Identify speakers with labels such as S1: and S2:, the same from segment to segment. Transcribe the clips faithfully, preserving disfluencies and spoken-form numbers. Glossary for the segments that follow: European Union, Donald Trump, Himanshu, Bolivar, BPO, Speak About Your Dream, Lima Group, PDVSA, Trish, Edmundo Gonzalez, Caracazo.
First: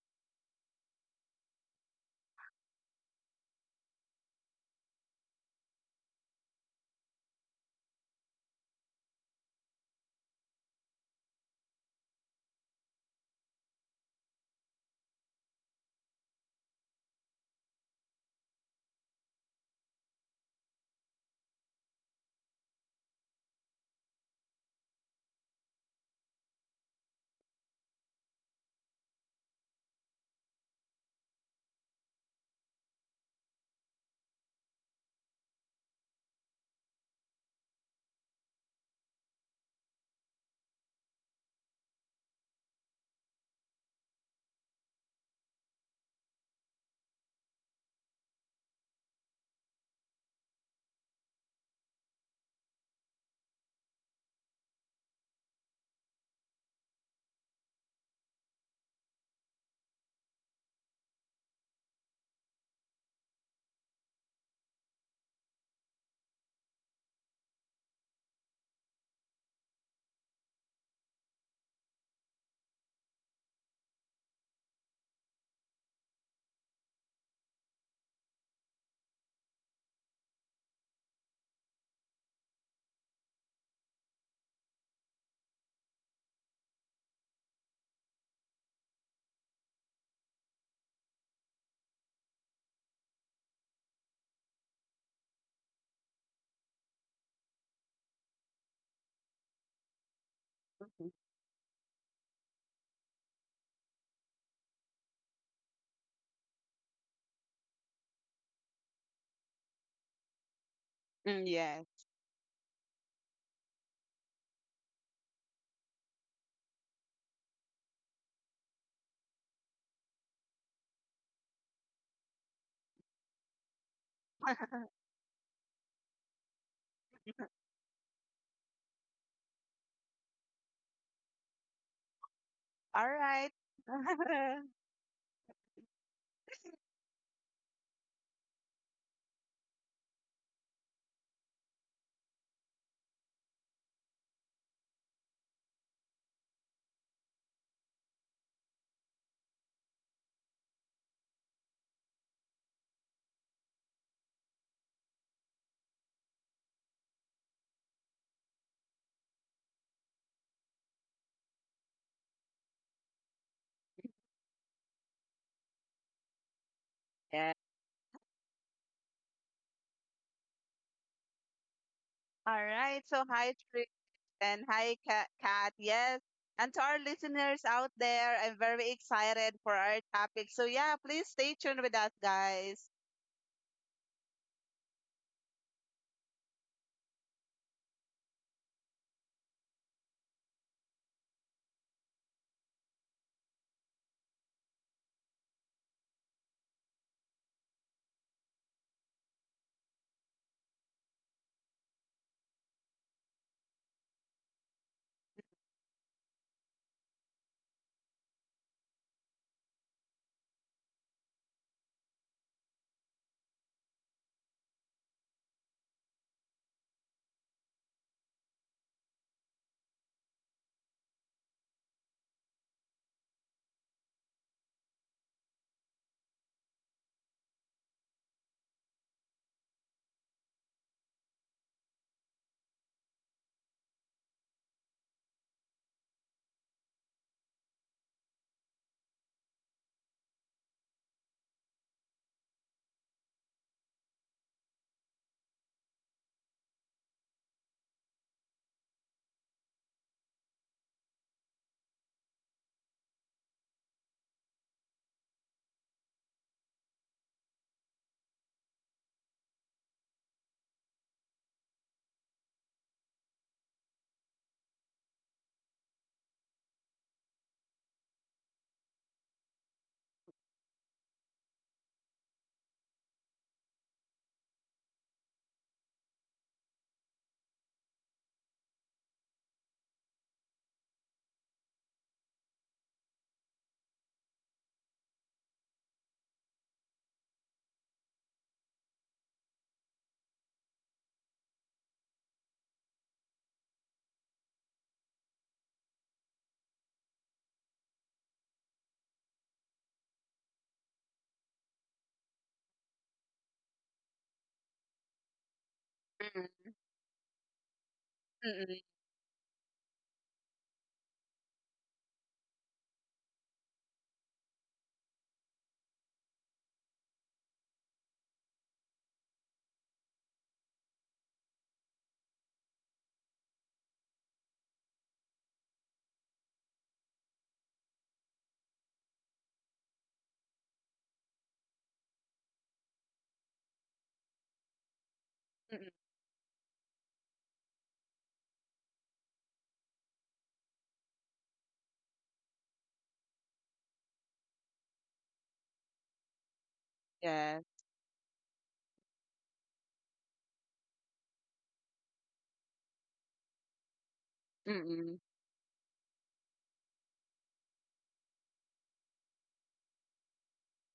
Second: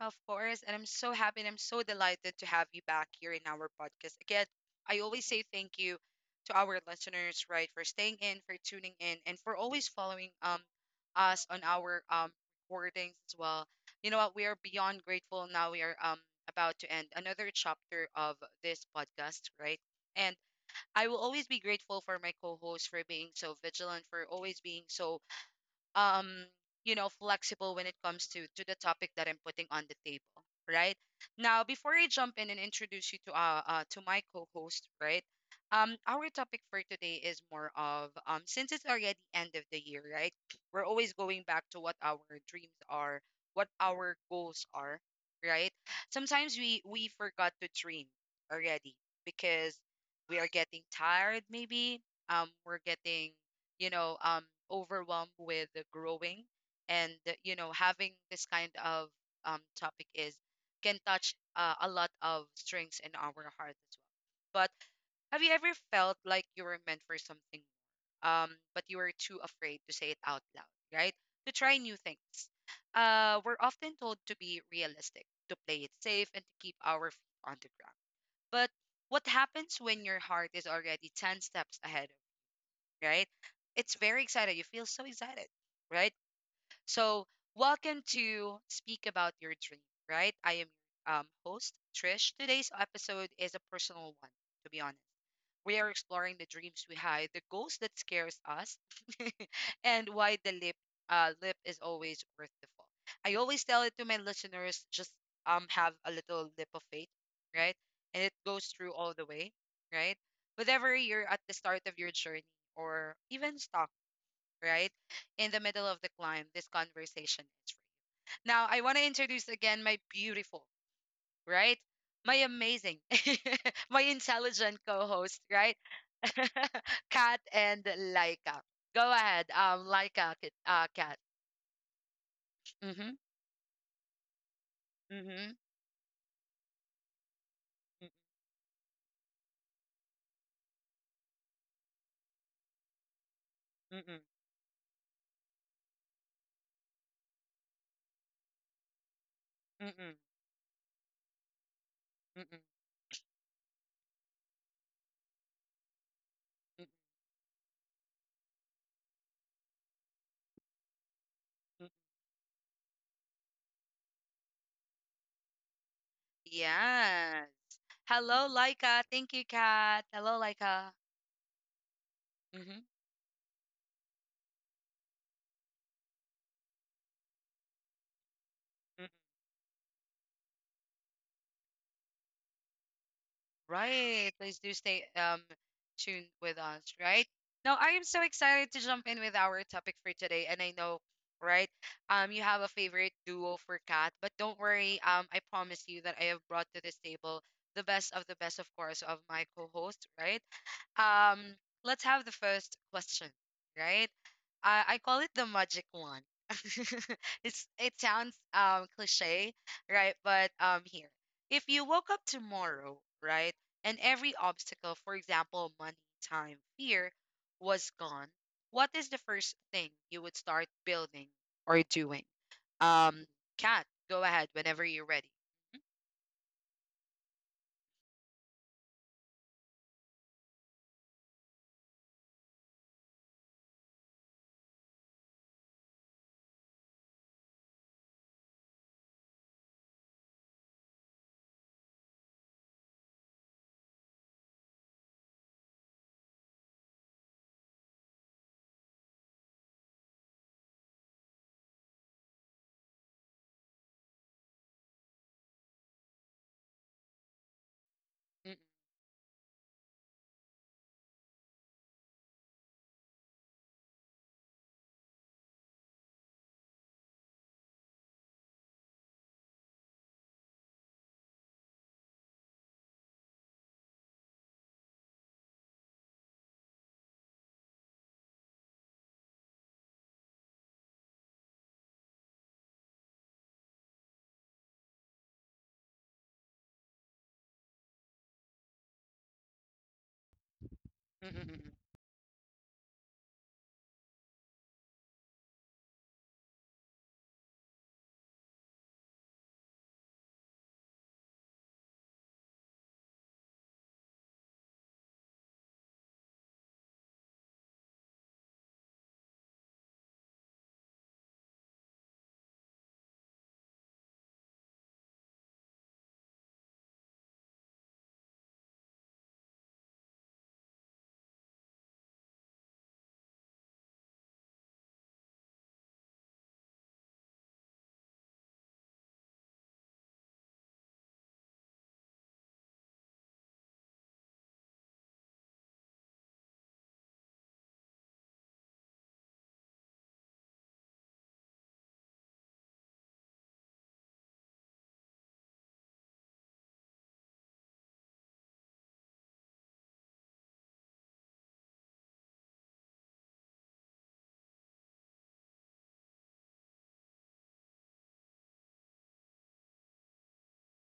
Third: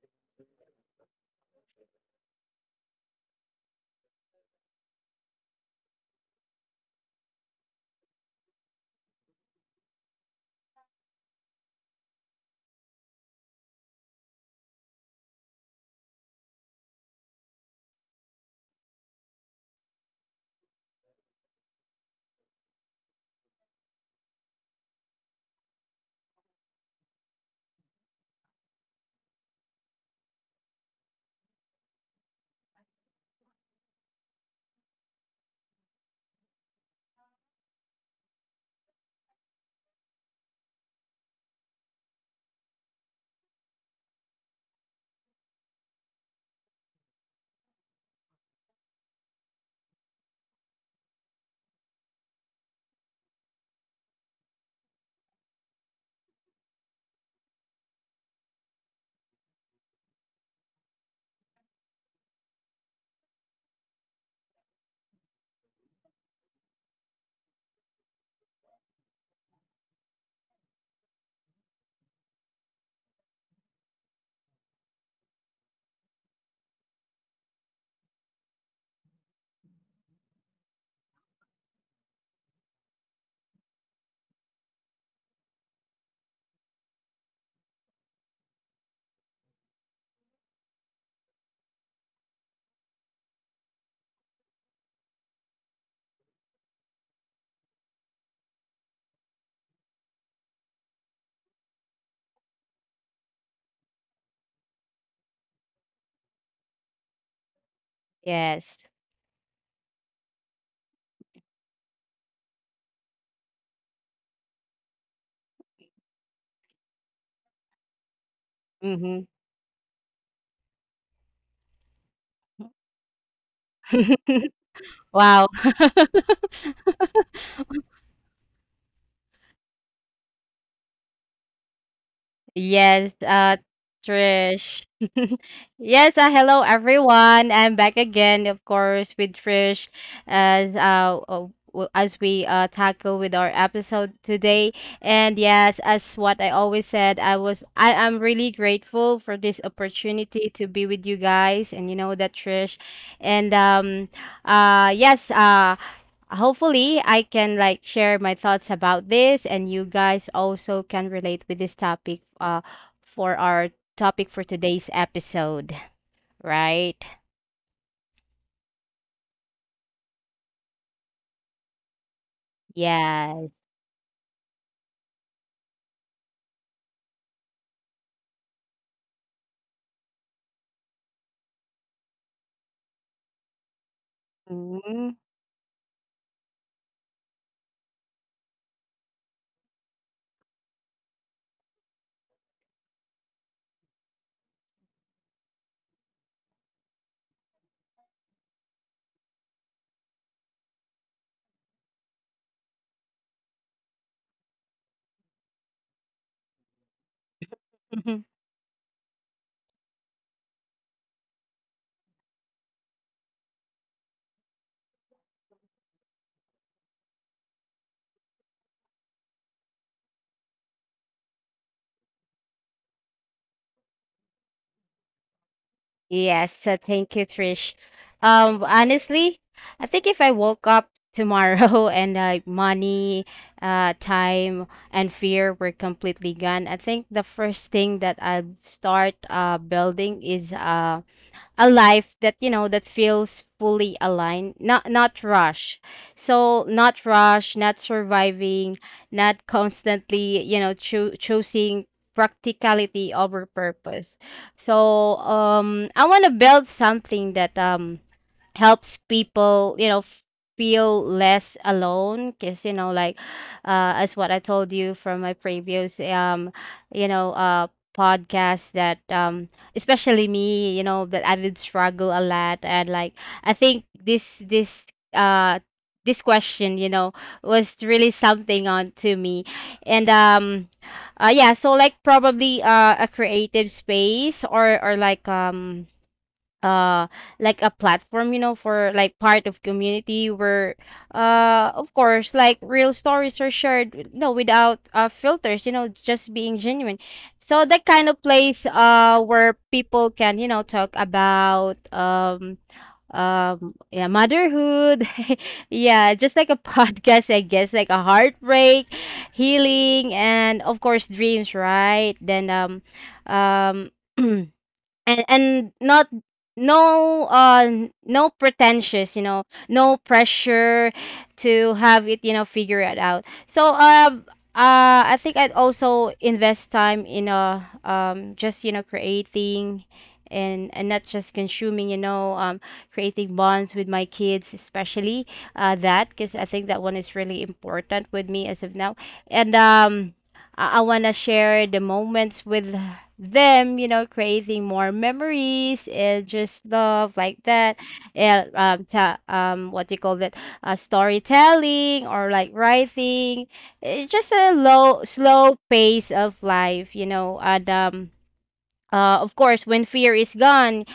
S1: of course. And I'm so happy and I'm so delighted to have you back here in our podcast. Again, I always say thank you to our listeners, right, for staying in, for tuning in, and for always following um us on our um recordings as well. You know what? We are beyond grateful. Now we are um about to end another chapter of this podcast, right? And I will always be grateful for my co-host for being so vigilant, for always being so um you know flexible when it comes to to the topic that I'm putting on the table, right? Now, before I jump in and introduce you to uh, uh to my co-host, right, um our topic for today is more of, um since it's already end of the year, right, we're always going back to what our dreams are, what our goals are, right? Sometimes we we forgot to dream already because we are getting tired, maybe, um we're getting, you know, um, overwhelmed with the growing, and, uh, you know, having this kind of, um, topic is, can touch, uh, a lot of strings in our heart as well. But have you ever felt like you were meant for something, um, but you were too afraid to say it out loud, right? To try new things. Uh, we're often told to be realistic, to play it safe, and to keep our feet on the ground. But what happens when your heart is already ten steps ahead of you, right? It's very excited. You feel so excited, right? So, welcome to Speak About Your Dream, right? I am your um, host, Trish. Today's episode is a personal one, to be honest. We are exploring the dreams we hide, the goals that scares us, and why the lip uh, lip is always worth the fall. I always tell it to my listeners, just um have a little lip of faith, right? And it goes
S2: Yes.
S1: through all the way, right? Whether you're
S3: Mm,
S1: at the
S3: yes.
S1: start of your journey or even stuck, right? In the middle of the climb, this conversation is free. Now, I want to
S2: Mhm.
S1: introduce again my beautiful, right? My amazing, my intelligent co host,
S2: Wow.
S1: right? Kat and Laika. Go ahead, um, Laika, K- uh, Kat.
S3: All
S2: Yes,
S1: Mm-hmm.
S3: right.
S2: uh, Trish.
S1: Mm-hmm.
S2: Yes, uh, hello everyone. I'm back again, of course, with Trish as uh uh, w- as we uh tackle with our episode
S1: Mm-mm.
S2: today. And yes, as what I always said, I was I am really grateful for this
S1: Mm-mm.
S2: opportunity to be with you guys, and you know that,
S1: Mm-mm.
S2: Trish. And um uh yes, uh hopefully
S1: Mm-mm.
S2: I can like share my thoughts about this, and you guys also can relate with this topic uh for our topic for today's episode, right?
S3: yeah.
S1: Yes. Hello, Laika. Thank you, Kat. Hello, Laika.
S3: All
S1: Mm-hmm.
S3: right. So
S2: Yes.
S3: hi, Trish, and hi, Ka- Kat. Yes. And to our listeners out there, I'm very excited for our topic. So yeah, please stay tuned with us, guys.
S1: Right. Please do stay
S2: Mhm.
S1: um tuned with us, right? Now, I am so excited to jump in with our topic for today, and I know, right? Um, you have a favorite duo for Kat, but don't worry. Um, I promise you that I have brought to this table the best of the best, of course, of my co-host, right? Um, let's have the first question, right? I, I call it the magic one. It's it sounds um cliche, right? But um here, if you woke up tomorrow, right, and every obstacle, for example, money, time, fear, was gone, what is the first thing you would start building or doing? Um, Kat, go ahead whenever you're ready.
S2: Yes, so thank you, Trish. Um, honestly, I think if I woke up tomorrow and like money, uh, time, and fear were completely gone, I think the first thing that I'd start uh building is um a life that, you know that feels fully aligned, not not rush, so not rush, not surviving, not constantly, you know, choo- choosing practicality over purpose. So um I want to build something that, um
S1: Mm-mm.
S2: helps people, you know, f- feel less alone, because, you know, like, uh as what I told you from my previous, um you know uh podcast, that, um especially me, you know, that I would struggle a lot. And like, I think this this uh this question, you know, was really something on to me. And um uh yeah, so like probably uh a creative space, or or like, um uh like a platform, you know, for like part of community where, uh
S1: Mm-mm.
S2: of course, like real stories are shared, you know, without uh filters, you know, just being genuine. So that kind of place, uh where people can, you know, talk about, um um yeah, motherhood. Yeah, just
S3: Mm-mm,
S2: like a podcast, I guess, like a
S3: mm-mm,
S2: heartbreak, healing, and of course, dreams, right? Then, um um and and not, no, uh n- no pretentious, you know, no pressure to have it, you know, figure it out. So, uh uh I think I'd also invest time in, uh um just, you know, creating. And and not just consuming, you know um creating bonds with my kids, especially, uh
S3: mm-mm.
S2: that because I think that one is really important with me as of now. And um I, I want to share the moments with them, you know, creating more memories and just love like
S3: Yes.
S2: that. And um, ta- um, what do you call that? Uh, storytelling or like writing. It's just a low,
S3: Mm-mm.
S2: slow pace of life, you know, and, um, uh, of course, when fear is gone,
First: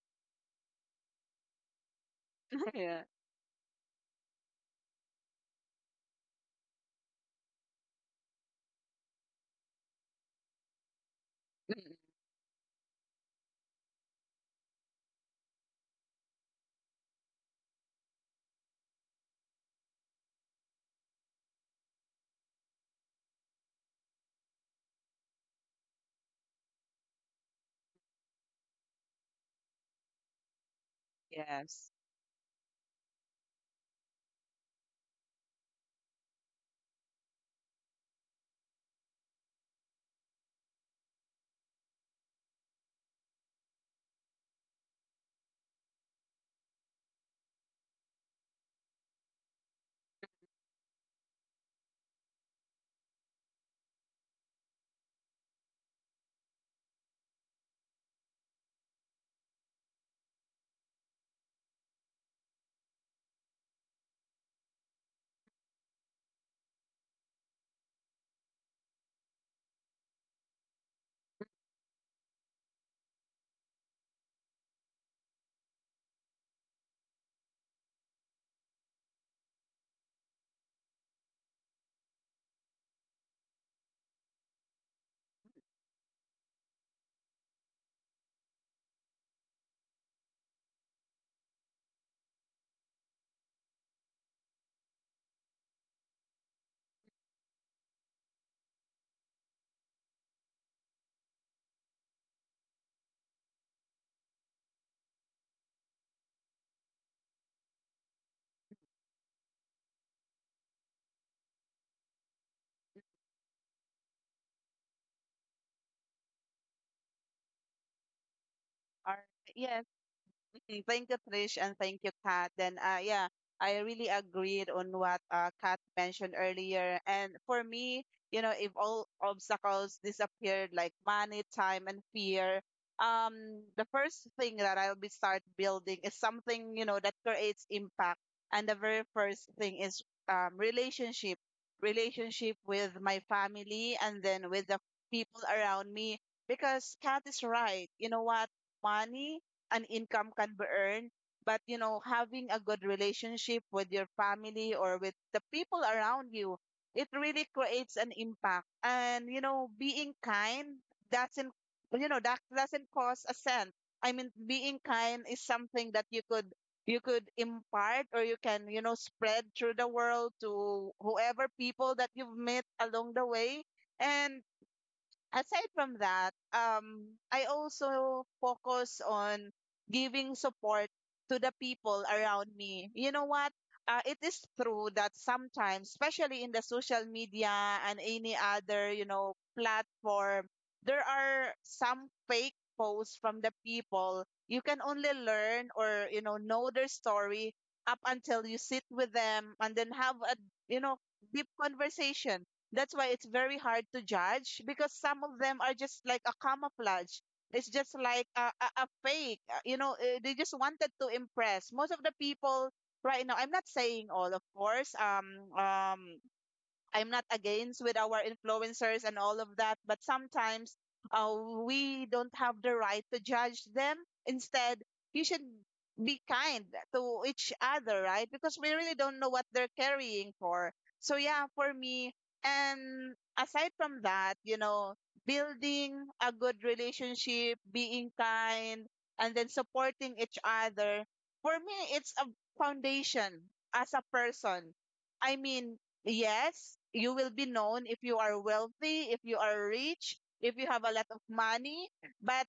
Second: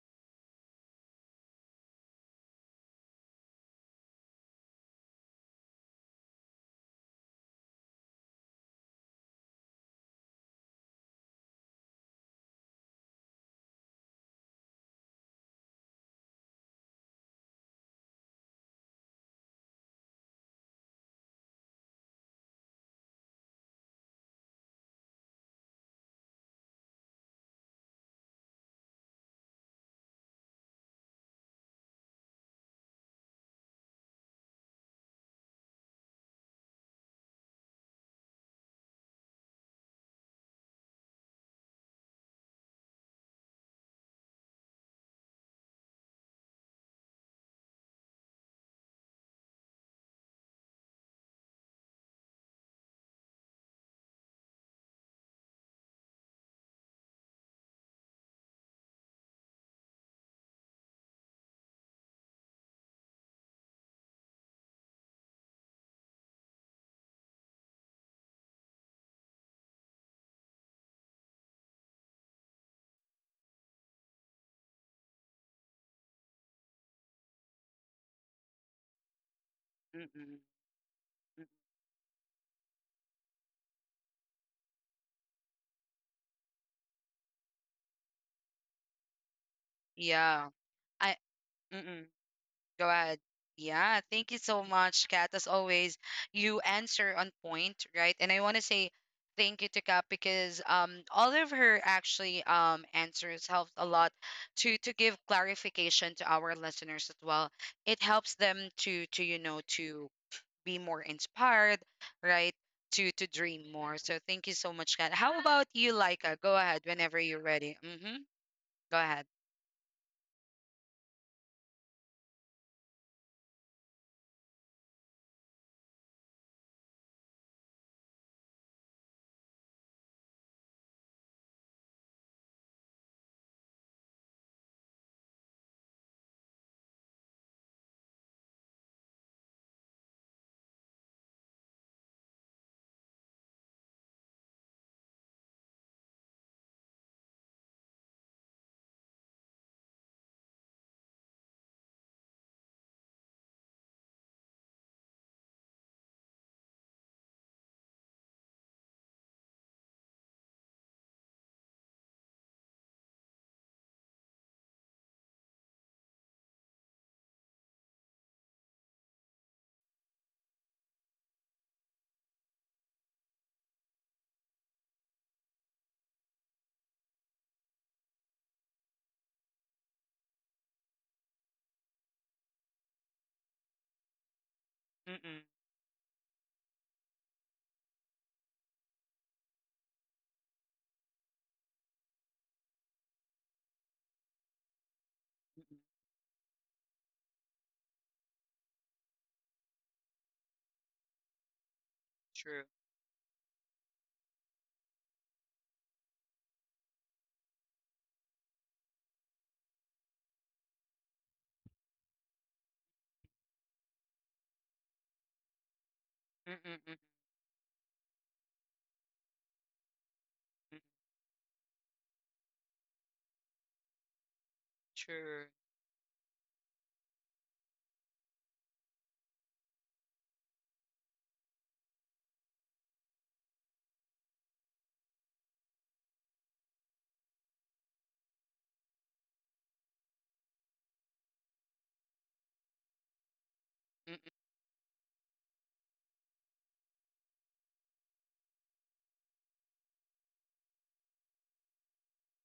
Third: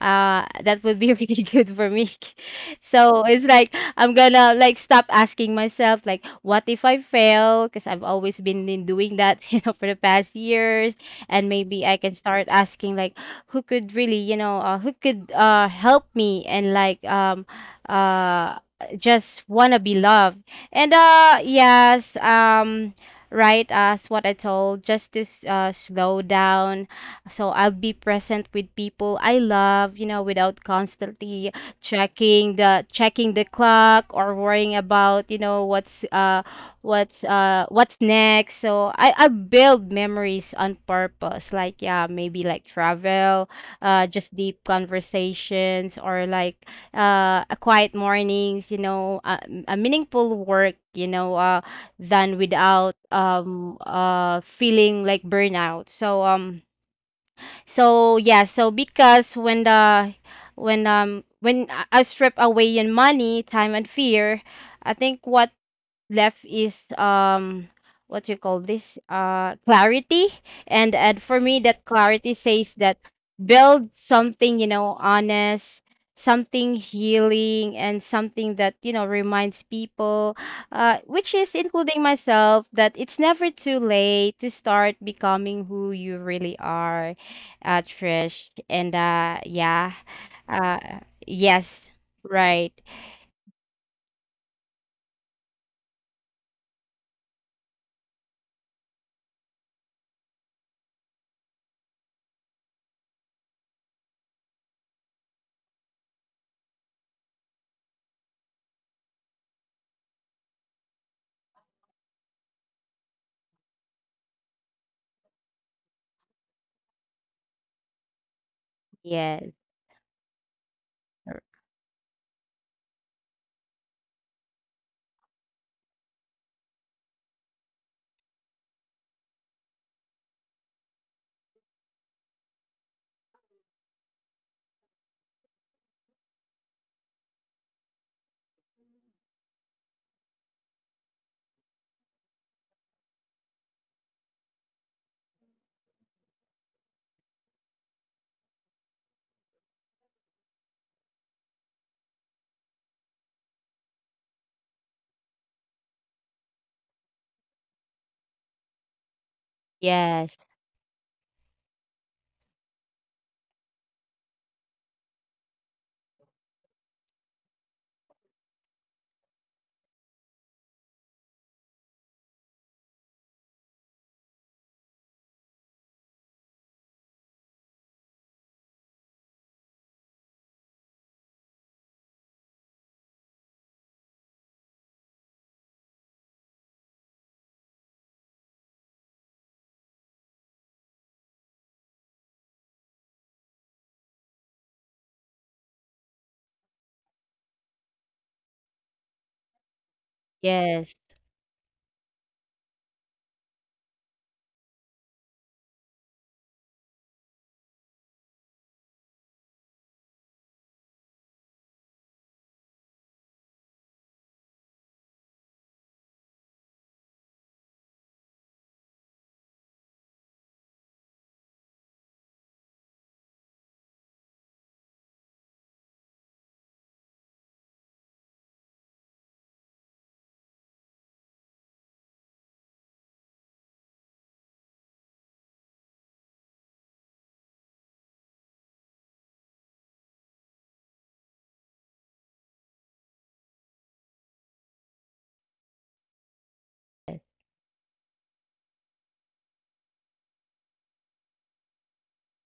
S2: uh, that would be really good for me.
S3: yeah.
S2: So it's like I'm gonna like stop asking myself, like, what if I fail? Because I've always been in doing that, you know, for the past years. And maybe I
S3: Mm-mm.
S2: can start asking, like, who could really, you know, uh, who could uh help me, and like, um uh just wanna be loved. And uh yes, um. Right, as what I told, just to s- uh, slow down, so I'll be present with people I love, you know, without constantly
S3: Yes.
S2: checking the checking the clock, or worrying about, you know, what's uh what's uh what's next. So I I build memories on purpose. Like, yeah, maybe like travel, uh just deep conversations, or like, uh a quiet mornings, you know, a, a meaningful work, you know, uh than without, um uh feeling like burnout. So um so yeah, so because when the when um when I I strip away your money, time, and fear, I think what left is, um what you call this, uh clarity. And and for me, that clarity says that build something, you know, honest, something healing, and something that, you know, reminds people,
S1: Mm-mm.
S2: uh which
S1: Mm-mm.
S2: is including myself, that it's never too late to start becoming who you really are, uh Trish. And uh yeah.
S1: Yeah,
S2: uh
S1: I.
S2: yes. Right.
S1: Go ahead. Yeah, thank you so much, Kat. As always, you answer on point, right? And I want to say thank you to Kat because, um, all of her actually, um, answers helped a lot to to give clarification to our listeners as well. It helps them to to you know to be more inspired, right? To to dream more. So thank you so much, Kat. How about you, Laika? Go ahead whenever you're ready. Mm-hmm. Go
S3: All
S1: ahead.
S2: Yes.
S3: right. Yes. Mm, thank you, Trish, and thank you, Kat. Then, uh, yeah, I really agreed on what uh, Kat mentioned earlier. And for me, you know, if all obstacles disappeared, like money, time, and fear, um, the first thing that I'll be start building is something, you know, that creates impact. And the very first thing is um, relationship, relationship with my family, and then with the people around me. Because Kat is right. You know what? Money an income can be earned, but you know, having a good relationship with your family or with the people around you, it really creates an impact. And you know, being
S2: Yes.
S3: kind doesn't, you know, that doesn't cost a cent. I mean, being kind is something that you could, you could impart, or you can, you know, spread through the world to whoever people that you've met along the way. And aside from that, um, I also focus on giving support to the people around me. You know what? Uh, it is true that
S1: Mm-mm.
S3: sometimes, especially in the social media and any other, you know, platform, there are some fake posts from the people. You can only learn
S1: Mm-mm.
S3: or, you know, know their story up until you sit with them and then have a, you know,
S2: Yes.
S3: deep conversation.
S1: True.
S3: That's why it's very hard to judge, because some of them are just like a camouflage. It's just like a, a, a fake. uh, You know, uh, they just wanted to impress. Most of the people right now, I'm not saying all, of course. Um, um,
S1: Mm-mm.
S3: I'm not against with our influencers and all of that, but sometimes
S1: Mm-mm.
S3: uh, we don't have the right to judge them. Instead, you should
S1: True.
S3: be kind to each other, right? Because we really don't know what they're carrying for. So yeah, for me, and aside from that, you know, building a good relationship, being kind, and then supporting each other. For me, it's a foundation as a person. I mean, yes, you will be known if you are wealthy, if you are rich, if you have a lot of money. But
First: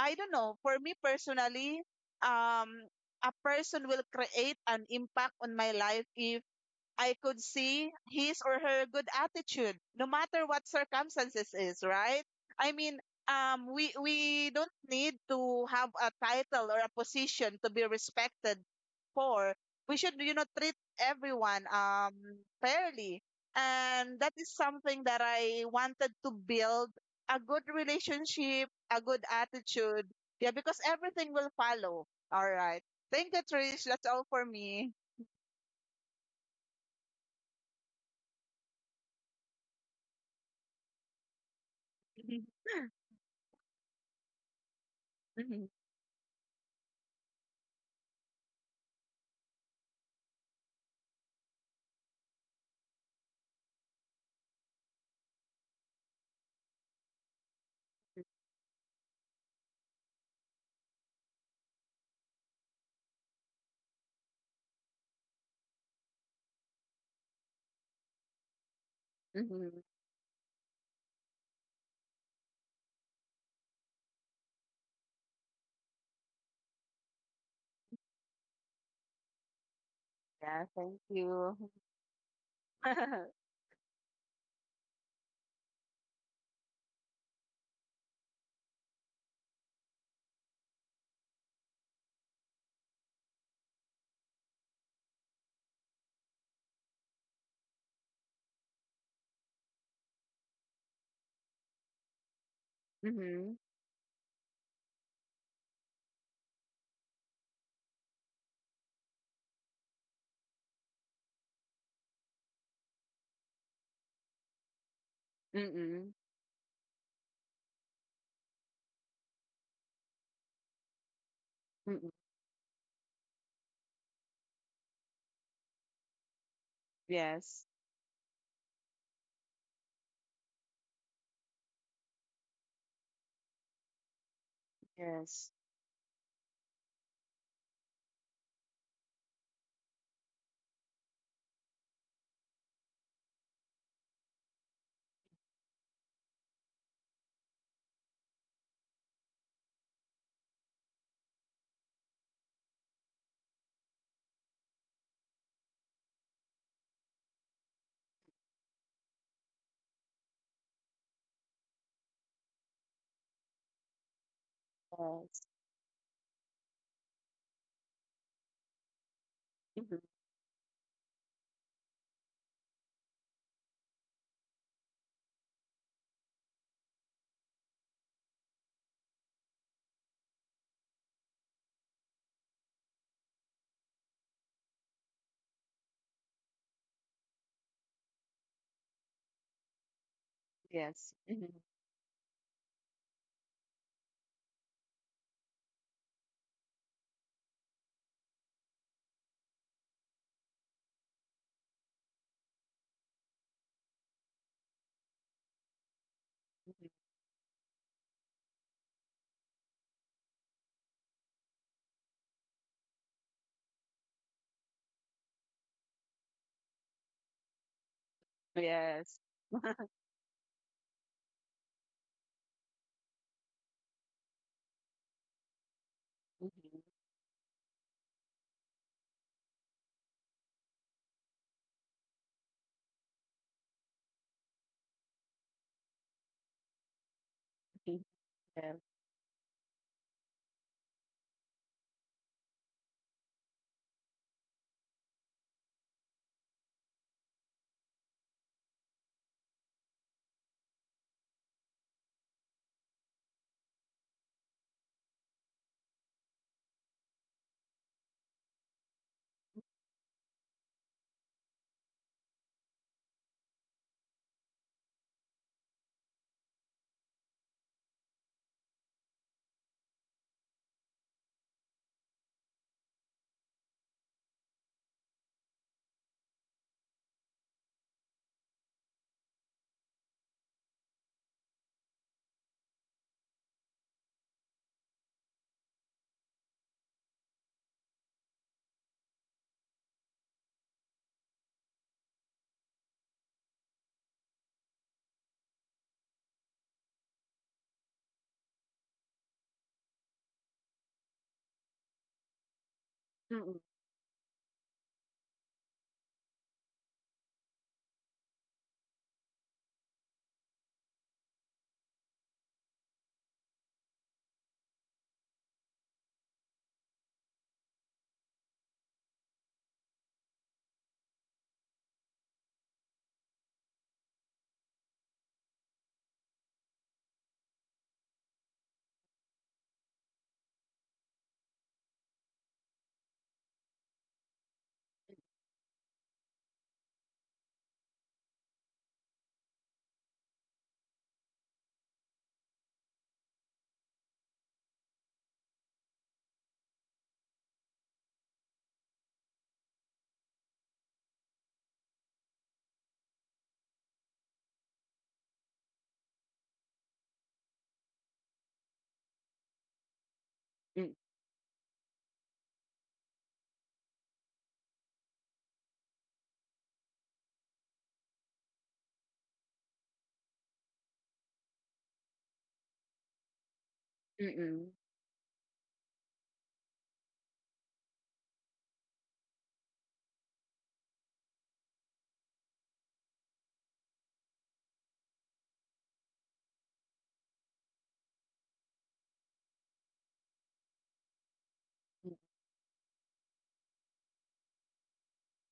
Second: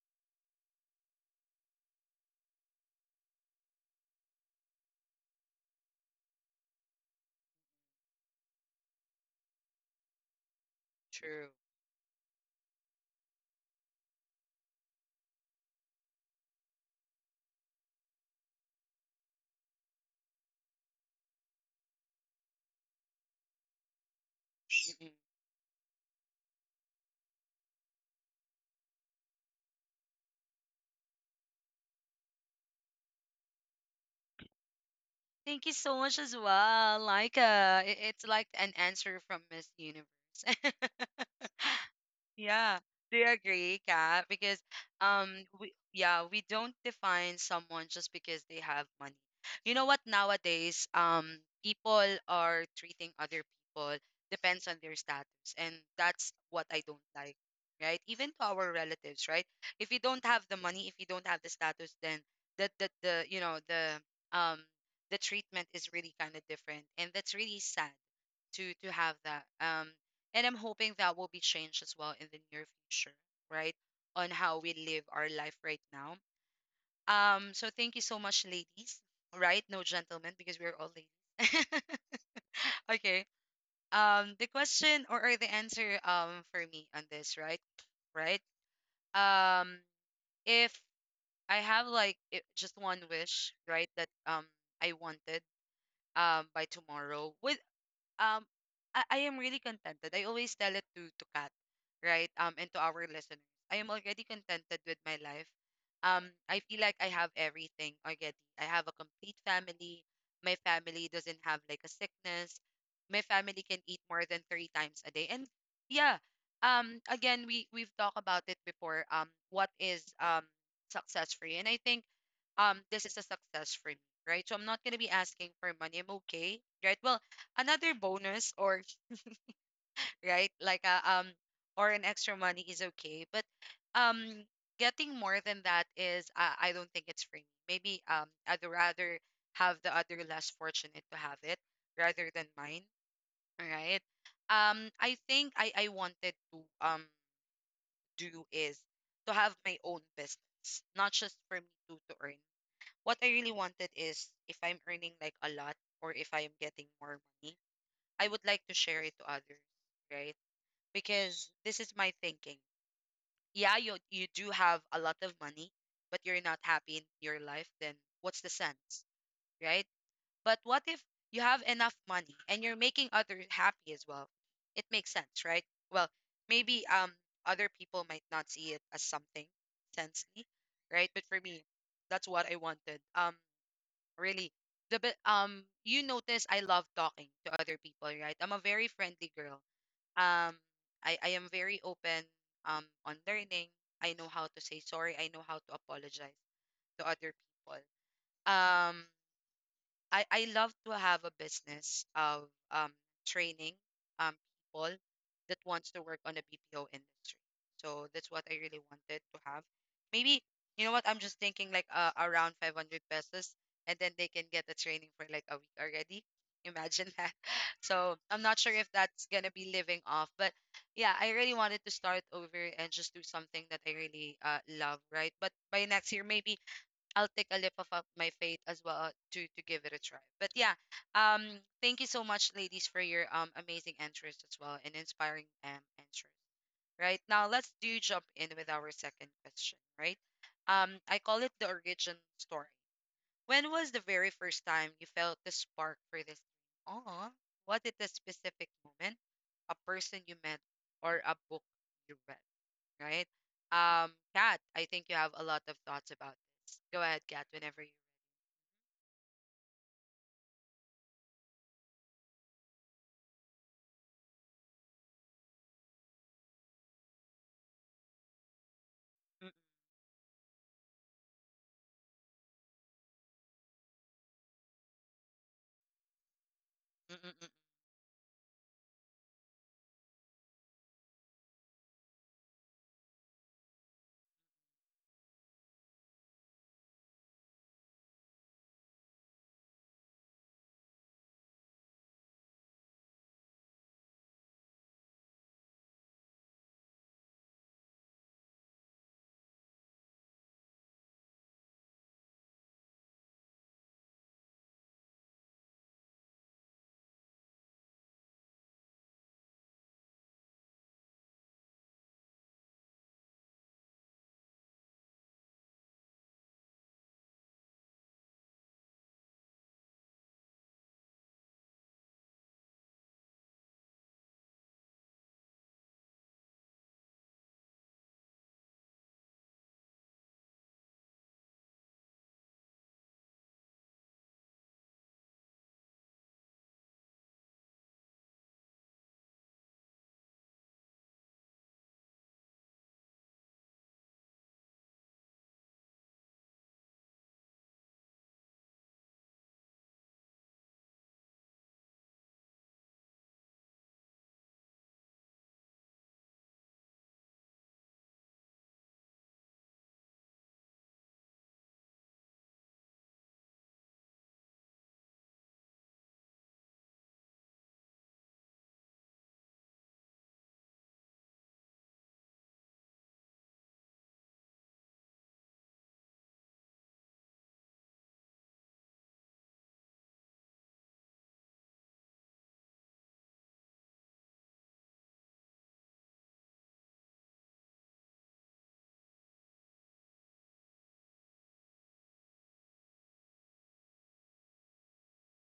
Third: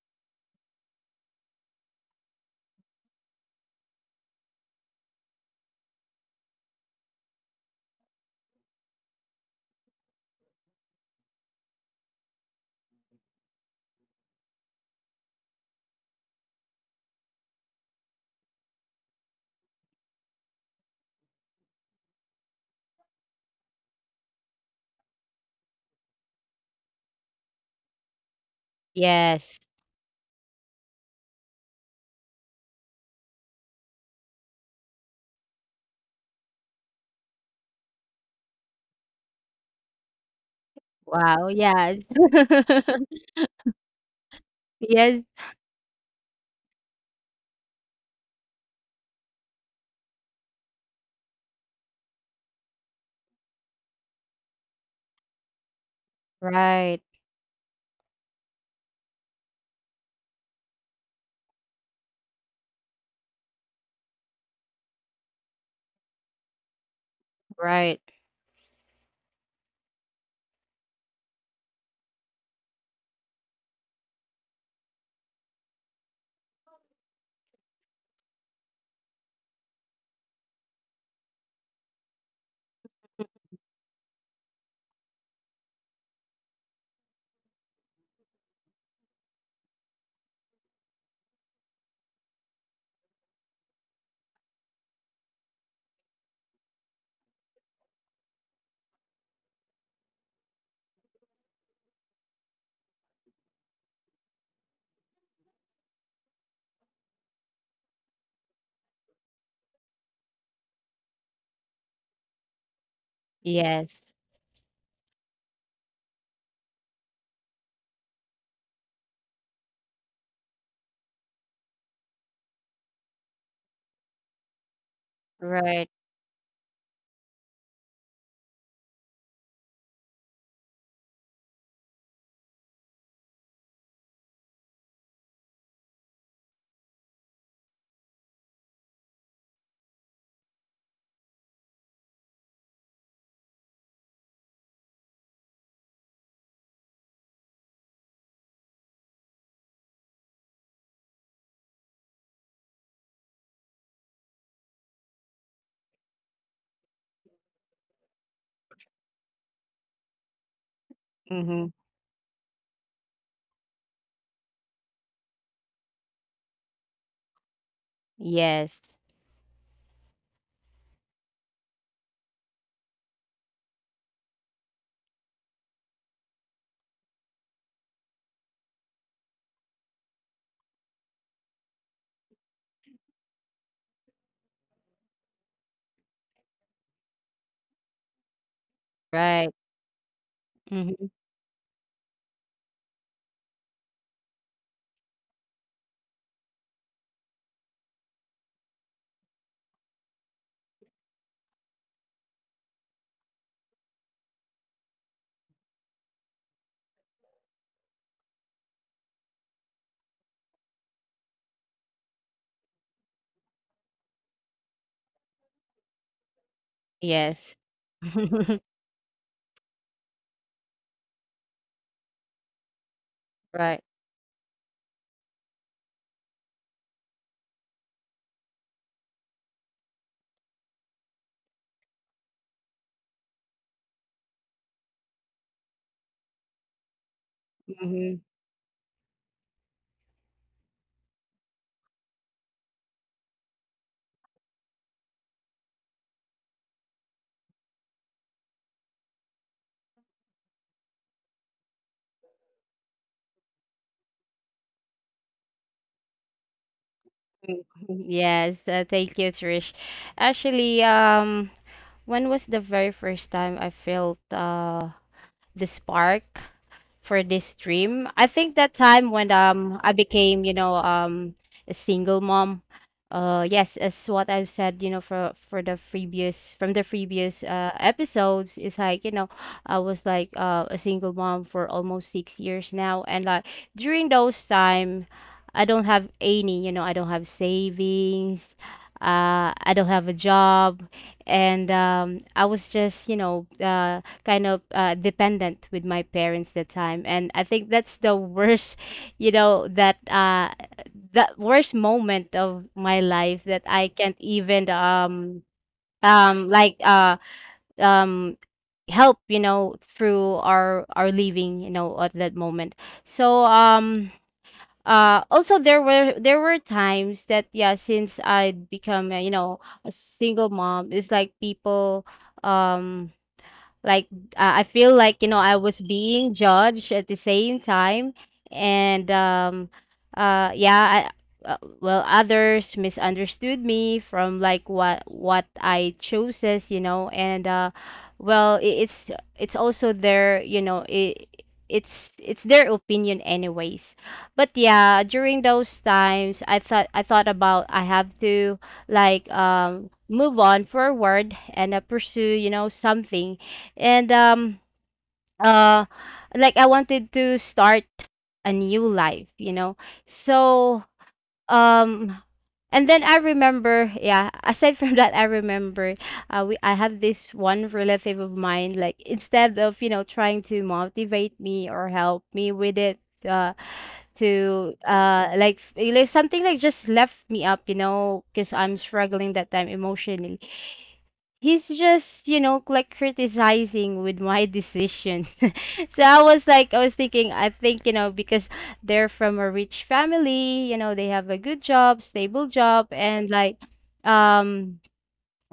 S3: I don't know, for me personally, um, a person will create an impact on my life if I could see his or her good attitude, no matter what
S1: True.
S3: circumstances is, right? I mean, um, we we don't need to have a title or a position to be respected for. We should, you know, treat everyone um fairly, and that is something that
S1: mm
S3: I wanted to build, a good relationship, a good
S2: Yes.
S3: attitude. Yeah, because everything will follow. All right. Thank you, Trish. That's all for me.
S1: Thank you so much as well. Like, uh, i- it's like an answer from Miss Universe.
S2: Wow, yes.
S1: Yeah. Do you agree, Kat? Because
S2: Yes.
S1: um we, yeah, we don't define someone just because they have money. You know what nowadays, um people are treating other people depends on their status, and that's what I
S2: Right,
S1: don't like, right? Even to our relatives, right? If you don't have the money, if you don't have the status, then the the, the you know the um the treatment is really kind of different, and that's really sad
S2: right.
S1: to to have that. Um, and I'm hoping that will be changed as well in the near future, right? On how we live our life right now. Um, so thank you so much, ladies. Right? No gentlemen, because
S3: Yeah,
S1: we're all
S3: thank you.
S1: ladies. Okay. Um, the question, or, or the answer, um for me on this, right? Right? Um, if I have like, i- just one wish, right, that um I wanted, um by tomorrow would, um I, I am really contented. I always tell it to to Kat, right? Um, and to our listeners,
S3: Mm-hmm.
S1: I am already contented with my life. Um, I feel like I have everything already. I have a complete family. My family doesn't have like a sickness. My family can eat
S2: Yes.
S1: more than three times a day. And
S3: Mm-mm.
S1: yeah, um, again, we we've talked about it before. Um, what is, um success for you? And I think
S3: Mm-mm.
S1: um this is a success for me, right? So I'm not gonna be asking for
S2: Right.
S1: money. I'm okay, right? Well,
S3: Yes.
S1: another bonus, or right, like a um or an extra money is okay, but um getting more
S3: Yes.
S1: than that is, uh, I don't think it's for me. Maybe um I'd rather have the other less fortunate to have it rather than mine. All right, um I think i i wanted to, um do is to have my own business, not just for me to to earn. What I really wanted is, if I'm earning like a lot, or if I am getting more money, I would like to share it to others, right? Because
S2: Mhm.
S1: this is my thinking. Yeah, you you do have a lot of
S3: Yes.
S1: money, but you're not happy in your life, then what's the
S2: Yes.
S1: sense, right?
S3: Mm-hmm.
S1: But what if you have enough money, and you're making others happy as well? It makes sense, right? Well, maybe um other people might not see it as something sensey, right? But for me, that's what I wanted. Um really, the bi- um you notice I love talking to other people, right? I'm a very
S2: Right.
S1: friendly girl um
S2: Mhm.
S3: Yes.
S1: I
S3: Mm-hmm.
S1: I am very open um on learning. I know how to say sorry. I know how to apologize to other people. Um I I love to have a business of um training um people that wants to work on the B P O industry. So that's what I really wanted to have. Maybe you know what, I'm just thinking like, uh, around 500 pesos, and then they can get the training for like a week already. Imagine
S2: Yes.
S1: that. So I'm not sure if
S3: Yes.
S1: that's gonna be living off, but yeah, I really wanted to start over and just do
S2: Right.
S1: something that I really uh love, right? But by next year,
S3: Mm-hmm.
S1: maybe I'll take a leap of of my faith as well, uh, to to give it a try. But yeah, um, thank you so much, ladies, for your um amazing answers as well, and inspiring um answers. Right now, let's
S2: Mhm.
S3: Mm-hmm.
S1: do
S2: Mhm.
S1: jump in
S3: Yeah.
S1: with our second question. Right, um, I call it the origin story. When was the very first time you felt the spark for this? Oh, was it a specific moment, a person you met, or a book you read? Right. Um, Kat, I think you have a lot of thoughts about this. Go ahead, Kat, whenever you.
S2: Yes, uh, thank you, Trish. Actually, um, when was the very first time I felt uh the spark for this stream? I think that time when,
S1: Mm.
S2: um I became, you know, um a single mom. Uh yes, as what I've said, you know, for for the previous from the
S1: Mm. Mm.
S2: previous
S1: Mm.
S2: uh episodes, it's like, you know, I was like, uh, a single mom for almost six years now, and like during those time, I don't have any, you know, I don't have savings. Uh, I don't have a job, and, um, I was just, you know, uh, kind of, uh, dependent with my parents that time. And I think that's the worst, you know, that, uh the worst moment of my life,
S3: Mm-mm.
S2: that I can't even, um um like uh um help, you know, through our our living, you know, at that moment. So um uh also, there were there were times that, yeah, since I'd become, uh, you know, a single mom, it's like people, um like uh, I feel like, you know, I was being judged at the same time. And um uh yeah, I, uh, well, others misunderstood me from like what what I chose, as you know, and, uh well, I it's it's also their, you know, it it's it's their opinion anyways. But yeah, during those times, I thought I thought about I have to, like um move on forward, and, uh, pursue, you know, something. And um uh like I wanted to start a new life, you know. So um and then I remember, yeah, aside from that, I remember, uh, we I have this one relative of mine, like, instead of, you know, trying to motivate me or help me with it, uh
S3: Mm-mm.
S2: to uh like f- like something like just left me up, you know, because I'm struggling that time emotionally. He's just, you know, like criticizing with my decision. So, I was like I was thinking I think you know, because they're from a rich family, you know, they have a good job, stable job, and like, um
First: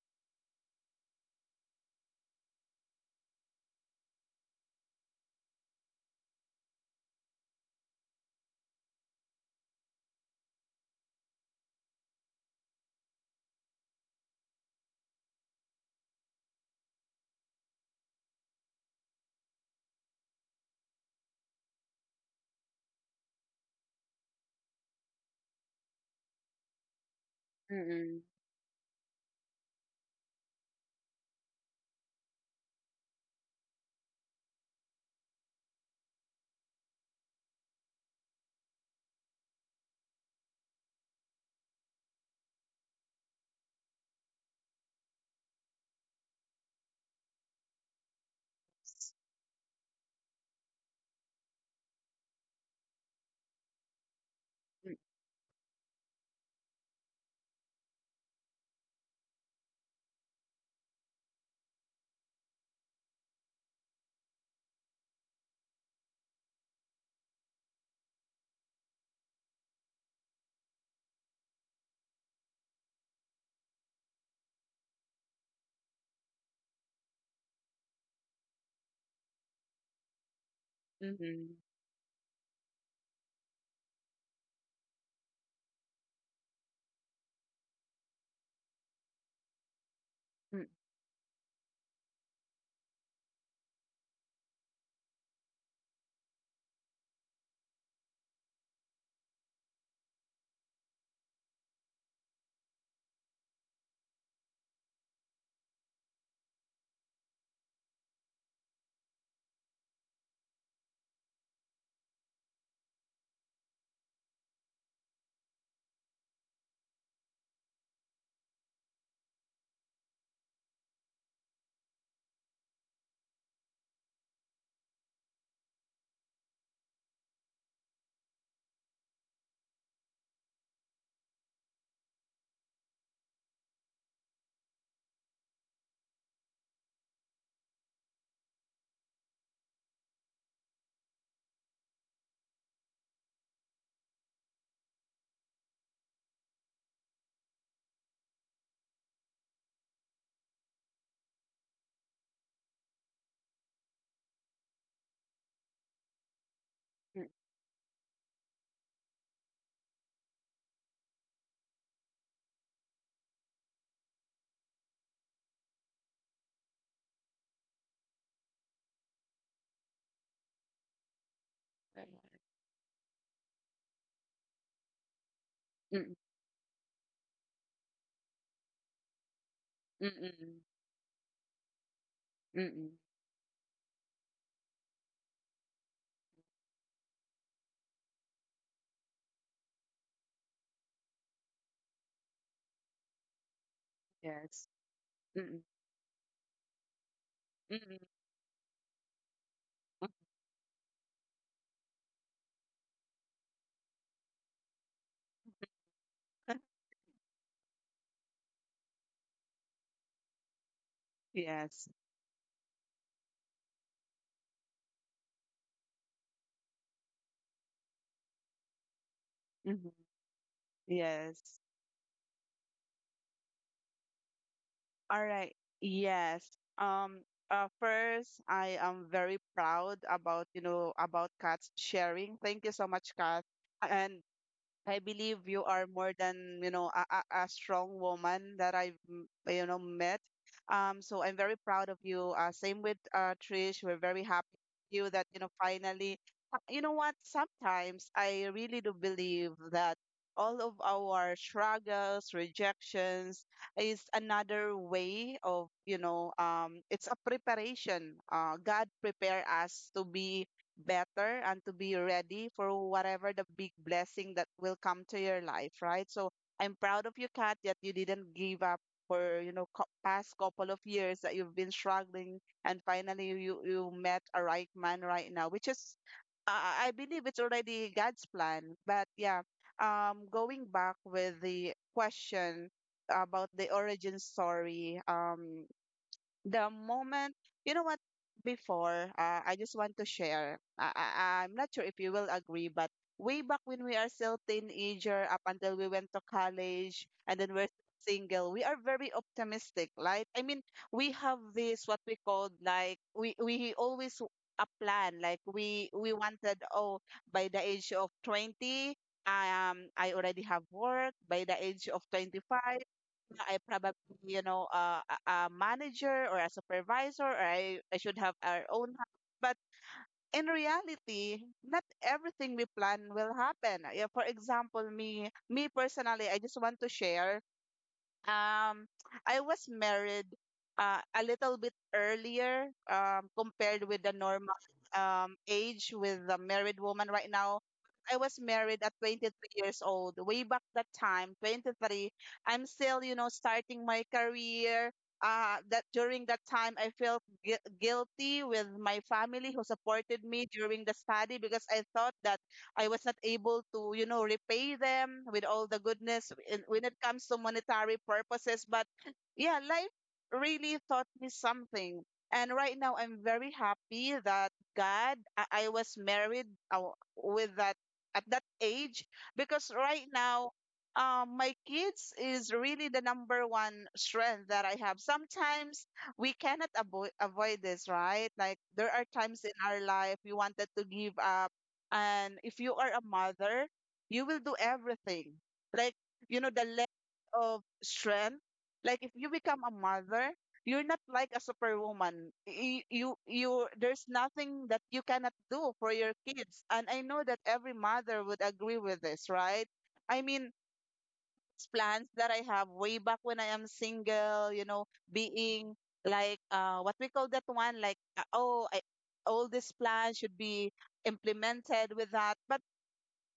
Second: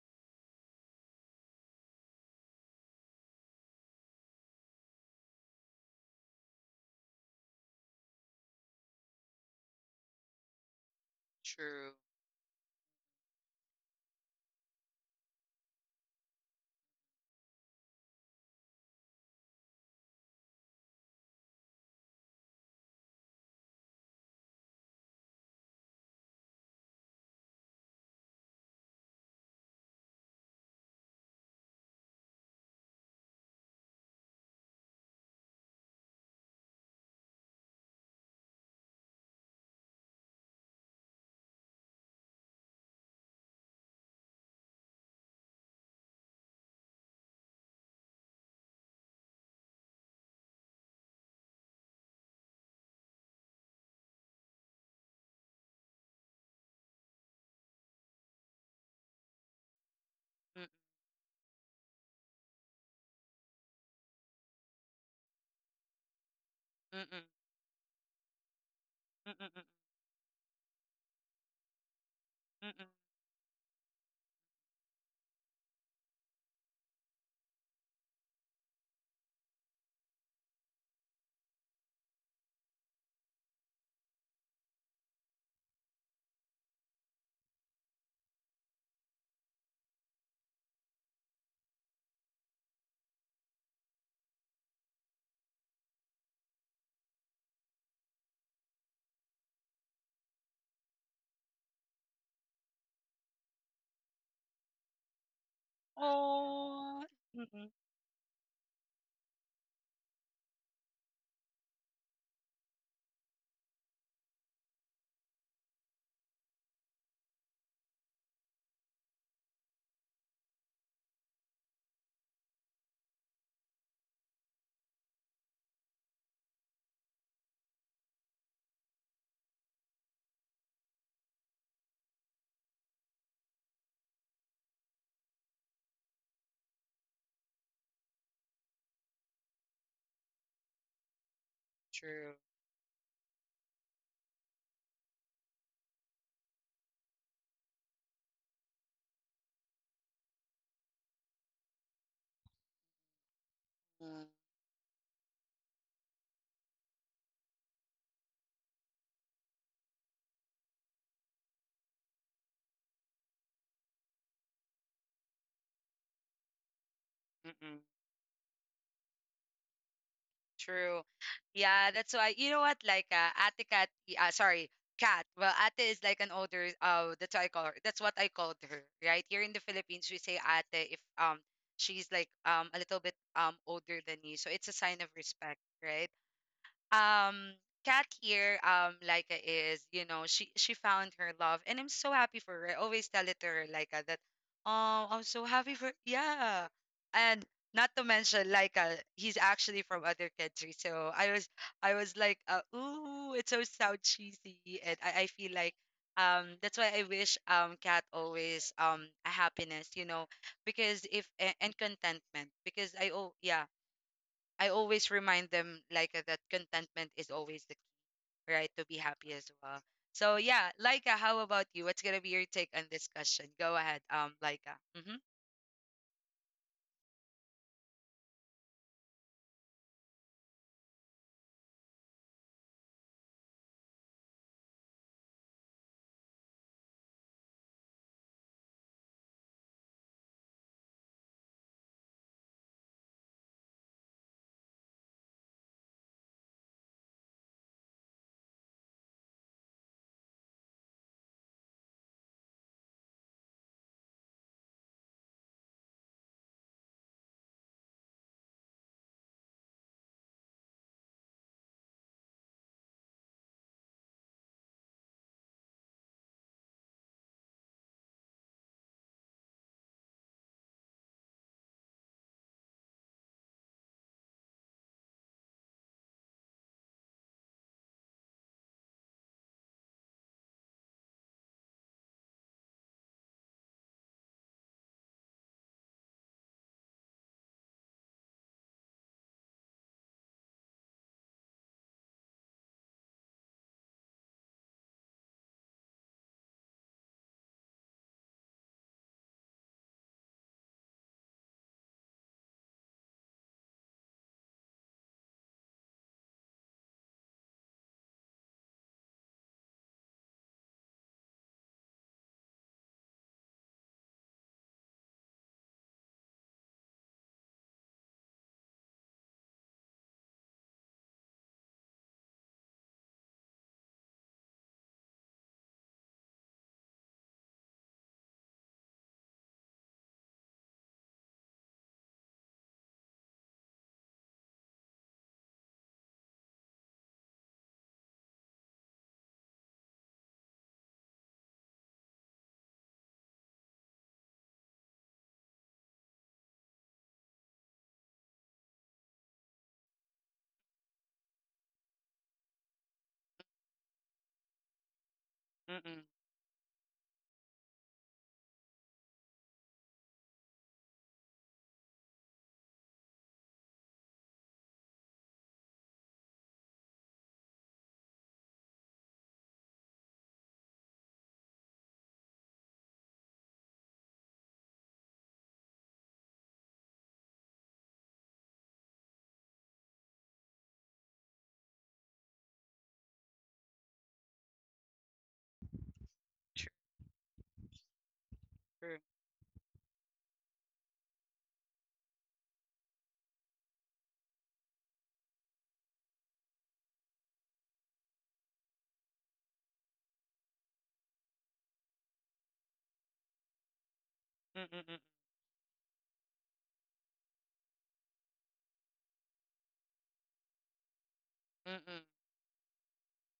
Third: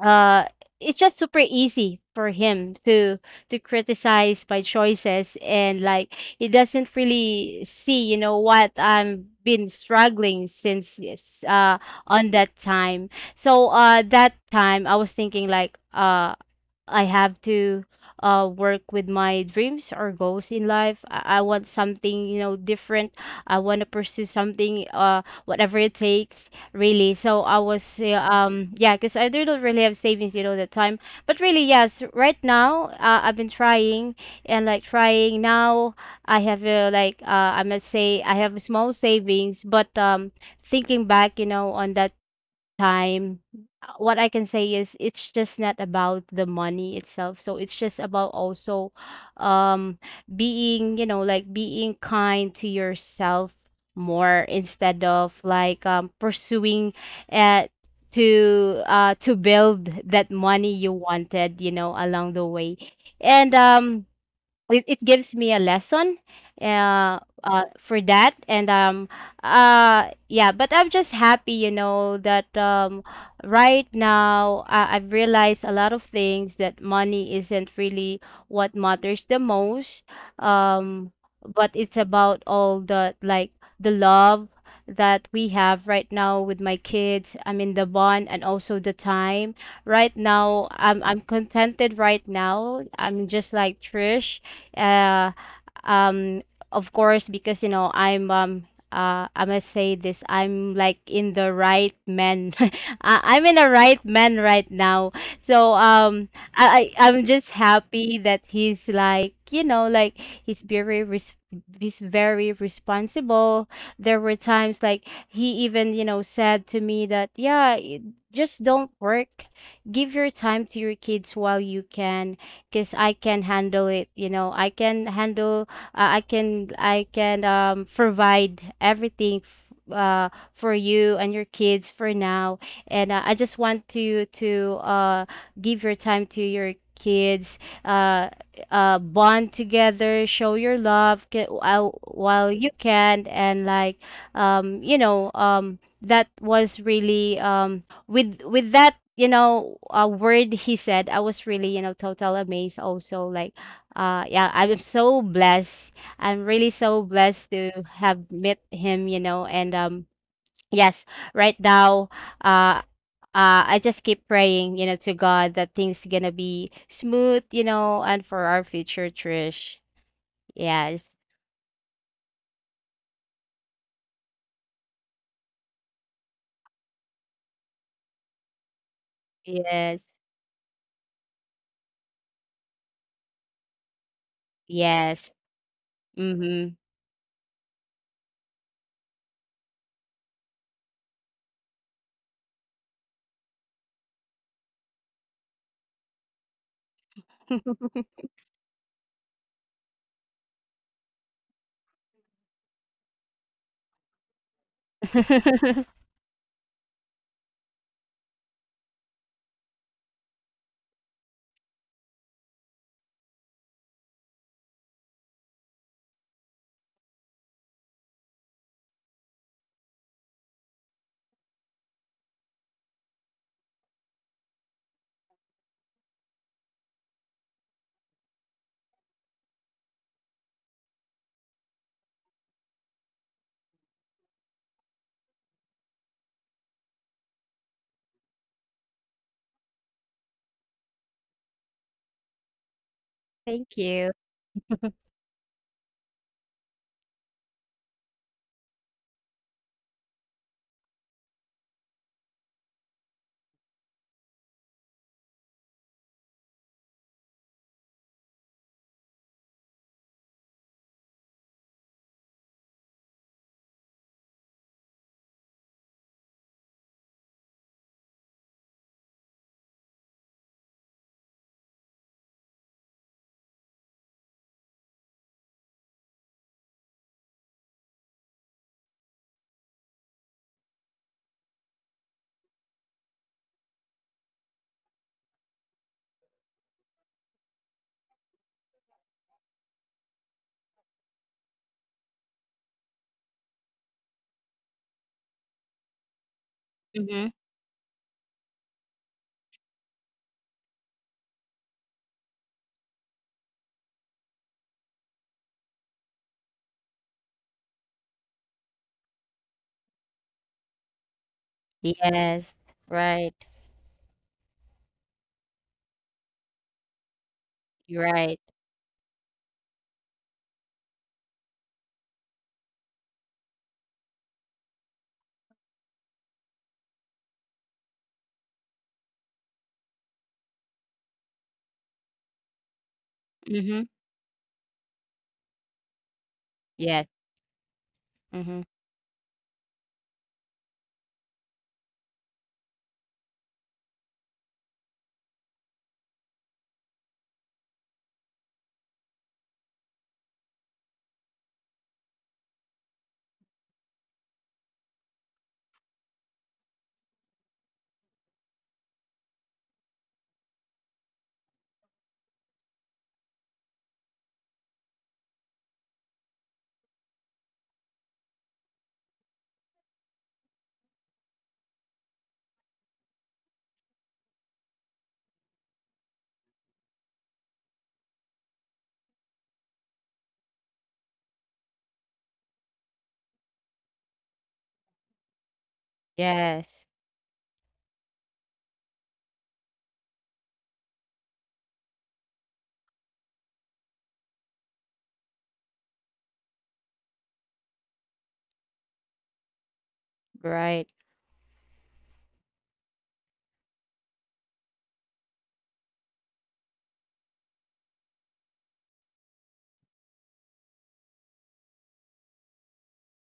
S2: uh it's just super easy for him to to criticize my choices, and like he doesn't really see, you know, what I'm been struggling since, yes, uh
S1: True.
S2: on that time. So, uh that time I was thinking, like, uh I have to uh work with my dreams or goals in life. I, I want something, you know, different. I want to pursue something, uh whatever it takes, really. So I was,
S3: Mm-mm.
S2: uh,
S3: Mm-mm.
S2: um yeah, cuz I don't really have savings, you know, that time. But really, yes, right now, uh, I've been trying and like trying now. I have, uh, like uh I must say, I have small savings, but um thinking back, you know, on that time. Uh, what I can say is it's just not about the money itself. So it's just about also
S3: S-
S2: um being, you know, like being kind to yourself more,
S3: mm-
S2: instead of like, um pursuing, uh to uh to build that
S1: Mm.
S2: money you wanted, you know, along the way. And um it, it gives me a lesson,
S1: Mm.
S2: uh,
S1: Mm.
S2: uh for that. and um
S1: Mm. Mm.
S2: uh yeah, but I'm just happy, you know, that,
S1: Mm. Aw, mm.
S2: um right now, I, I've realized a lot of things, that money isn't really what matters the most, um
S3: mm-hmm.
S2: but it's about all the, like, the love that we have right now with my kids, I mean, the bond, and also the time. Right now, i'm i'm contented. Right now, I'm just like Trish, uh, um, of course, because, you know, I'm, um, uh, I must say this. I'm like in the right man. I- I'm in a right man right now. So um, I
S1: Oh,
S2: I- I'm
S1: mm.
S2: just
S1: Mm,
S2: happy that he's like, you know, like he's very, res- he's very responsible. There were times like he even, you know, said to me that, yeah, y- just don't work. Give your time to your kids while you can, because I can handle it. You know, I can handle. Uh, I can. I can, um provide everything. F- uh for you and your kids for now. And, uh, I just want to to uh give your time to your kids, uh uh bond together, show your love, ca- while
S1: true.
S2: while you can, and like, um you know, um that was really, um with with that, you know, uh, word he said, I was really, you know, total amazed also, like,
S1: Mm.
S2: uh yeah, I'm so blessed, I'm really so
S3: Mm-mm.
S2: blessed to have met him, you know. And um yes, right now, uh uh, I just keep praying, you know, to God that things gonna be smooth,
S1: Mm.
S2: you
S1: Mm.
S2: know, and for our future, Trish.
S1: True.
S2: Yes,
S1: Yeah,
S3: Mm-mm.
S1: that's why you know what, like, uh, Ate Kat, uh, sorry, Kat. Well, Ate is
S3: Mm-mm.
S1: like an older. Uh, that's what I call her. That's what I called her. Right here in the
S2: yes,
S1: Philippines, we say
S3: Mm-mm.
S1: Ate if um she's like um a
S3: Mm-mm.
S1: little bit um older than you, so it's a sign of
S2: yes.
S1: respect, right?
S2: Mm-hmm.
S1: um Kat here, um Laika is, you know she she found her love, and I'm so happy for her. I always tell it to her, Laika, that,
S3: Yes.
S1: oh, I'm so
S3: Mm-mm.
S1: happy for, yeah, and not
S3: Mm-mm.
S1: to mention Laika, he's actually from other country. So I was I was like, uh, ooh, it's so sound cheesy, and I, I feel like um that's why I wish um Kat always, um a happiness, you know, because if a- and
S3: Yes.
S1: contentment, because I, oh yeah, I always remind them like, uh, that contentment is always the key, right, to be happy as well.
S3: Mm-hmm.
S1: So yeah, Laika, how
S3: Yes.
S1: about you? What's gonna be your take on this question? Go ahead, um, Laika. Mm-hmm.
S3: All right. Yes. Um, uh, First, I am very proud about, you know, about Kat's sharing. Thank you so much, Kat. And I believe you are more than, you know, a, a, a strong woman that I've, m- you know, met. Um, so I'm very proud of you. Uh, same with uh,
S2: Thank
S3: Trish. We're
S2: you.
S3: very happy with you that, you know, finally. Uh, you know what? Sometimes I really do believe that all of our struggles, rejections is another way of, you know, um, it's a preparation. Uh, God prepare us to be better and to be ready for whatever the big blessing that will come to your life, right? So I'm proud of you, Kat, that you didn't give up for, you know, co- past couple of years that you've been struggling, and finally you you met a right man right now, which is uh, I believe it's already God's plan. But yeah, um, going back with the question about the origin story, um, the moment, you know what, before, uh, I just want to share. I, I, I'm not sure if you will agree, but way back when we are still teenager, up until we went to college,
S2: Mm-hmm.
S3: and then we're single, we are very optimistic, right? I mean, we have this what we called like we we always w- a plan. Like we we wanted, oh, by the age of twenty, um, I already have work. By the age of
S2: Yes,
S3: twenty-five.
S2: right,
S3: I probably, you know, uh, a a manager or a supervisor, or I, I should have
S2: right.
S3: our own house. But in reality, not everything we plan will happen. Yeah, for example, me, me personally, I just want to share. Um, I was married uh, a little bit earlier um, compared
S2: Mm-hmm.
S3: with the normal um, age with the married woman
S2: Yes.
S3: right now. I was
S2: Mm-hmm.
S3: married at twenty-three years old. Way back that time, twenty-three, I'm still, you know, starting my career. Uh, that during that time, I felt gui- guilty with my family who supported me during the study because I thought that I was not able to, you know, repay them with all the
S1: Mm-mm.
S3: goodness in- when it comes to monetary purposes. But yeah, life really taught me something. And right now, I'm very happy that God, I, I was married uh, with that at that age, because right now, um, my kids is really the number one strength that I have. Sometimes we cannot avoid avoid this, right? Like there are times in our life we wanted to give up. And if you are a mother, you will do everything, like, you know, the
S1: True.
S2: Yes.
S3: level of strength, like if you become a mother, you're not like a superwoman. You, you you there's nothing that you cannot do for your kids. And I know that every mother would agree with this, right? I mean,
S2: Right.
S3: it's plans that I have way back when I am single, you know,
S1: Mm-mm.
S3: being like, uh, what we call that one, like, uh, oh, I, all these plans should be implemented
S1: Mm-mm.
S3: with that. But